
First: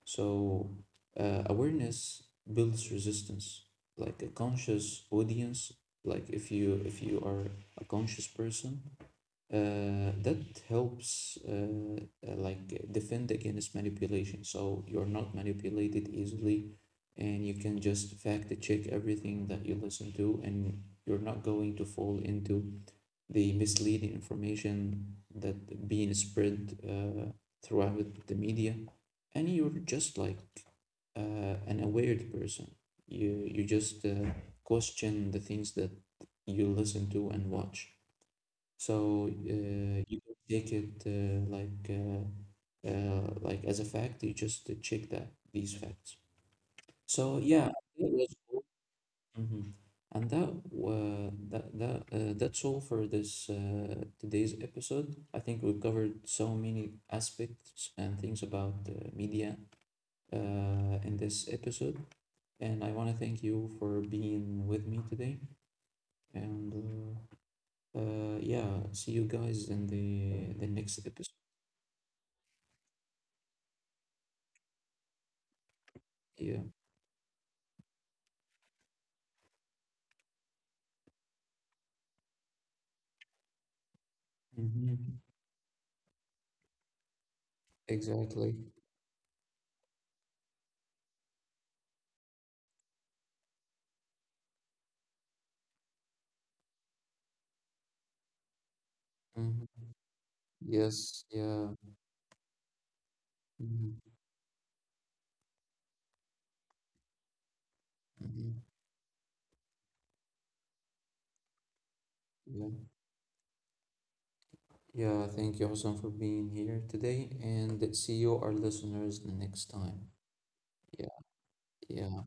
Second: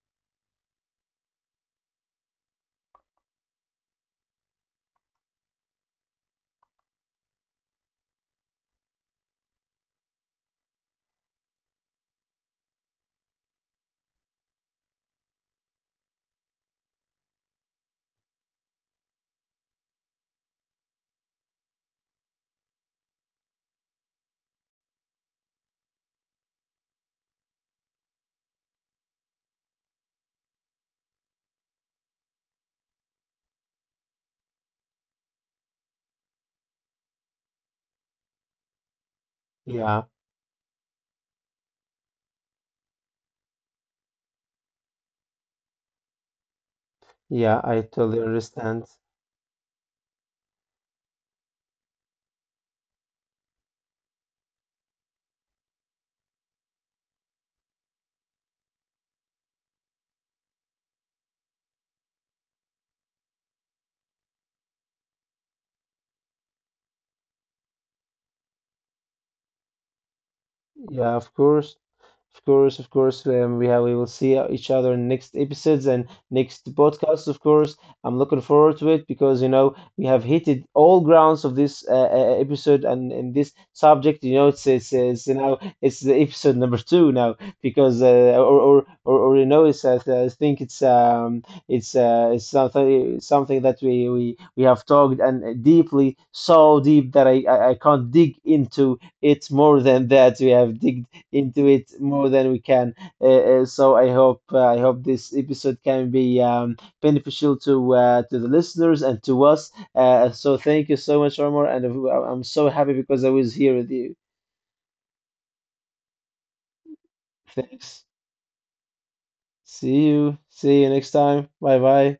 [SPEAKER 1] So, awareness builds resistance. Like a conscious audience, like if you are a conscious person, that helps like defend against manipulation. So you're not manipulated easily, and you can just fact check everything that you listen to, and you're not going to fall into the misleading information that being spread throughout the media, and you're just like an aware person. You just question the things that you listen to and watch. So
[SPEAKER 2] yeah,
[SPEAKER 1] you don't take it like as a fact. You just check that these facts. So
[SPEAKER 2] yeah.
[SPEAKER 1] yeah,
[SPEAKER 2] I
[SPEAKER 1] that
[SPEAKER 2] totally
[SPEAKER 1] was all.
[SPEAKER 2] understand.
[SPEAKER 1] Mhm. And that's all for this today's episode. I think we covered so many aspects and things about media in this episode, and I want to thank you for being with me today. And Yeah, see you guys in the next
[SPEAKER 2] Yeah, of
[SPEAKER 1] episode.
[SPEAKER 2] course. Of course, of course. We have we will see each other in next episodes and
[SPEAKER 1] Yeah.
[SPEAKER 2] next podcasts, of course. I'm looking forward to it because you know we have hitted all grounds of this episode and in this subject. You know, it's it's,
[SPEAKER 1] Hmm.
[SPEAKER 2] it's you know it's the episode number two now, because uh,
[SPEAKER 1] Exactly.
[SPEAKER 2] or, or or or you know, it's I think it's something that we have talked, and deeply so deep that I can't dig into. It's
[SPEAKER 1] Hmm.
[SPEAKER 2] more than that. We have digged
[SPEAKER 1] Yes. Yeah.
[SPEAKER 2] into it more than we can. So
[SPEAKER 1] Hmm.
[SPEAKER 2] I hope this episode can be beneficial to
[SPEAKER 1] Hmm.
[SPEAKER 2] the listeners and to us. So thank you so much, Omar, and I'm so
[SPEAKER 1] Yeah.
[SPEAKER 2] happy because I was here with you.
[SPEAKER 1] Yeah. Thank you, Hassan, for being here today, and
[SPEAKER 2] Thanks.
[SPEAKER 1] see you, our listeners, the next time.
[SPEAKER 2] See you. See you
[SPEAKER 1] Yeah.
[SPEAKER 2] next time. Bye
[SPEAKER 1] Yeah.
[SPEAKER 2] bye.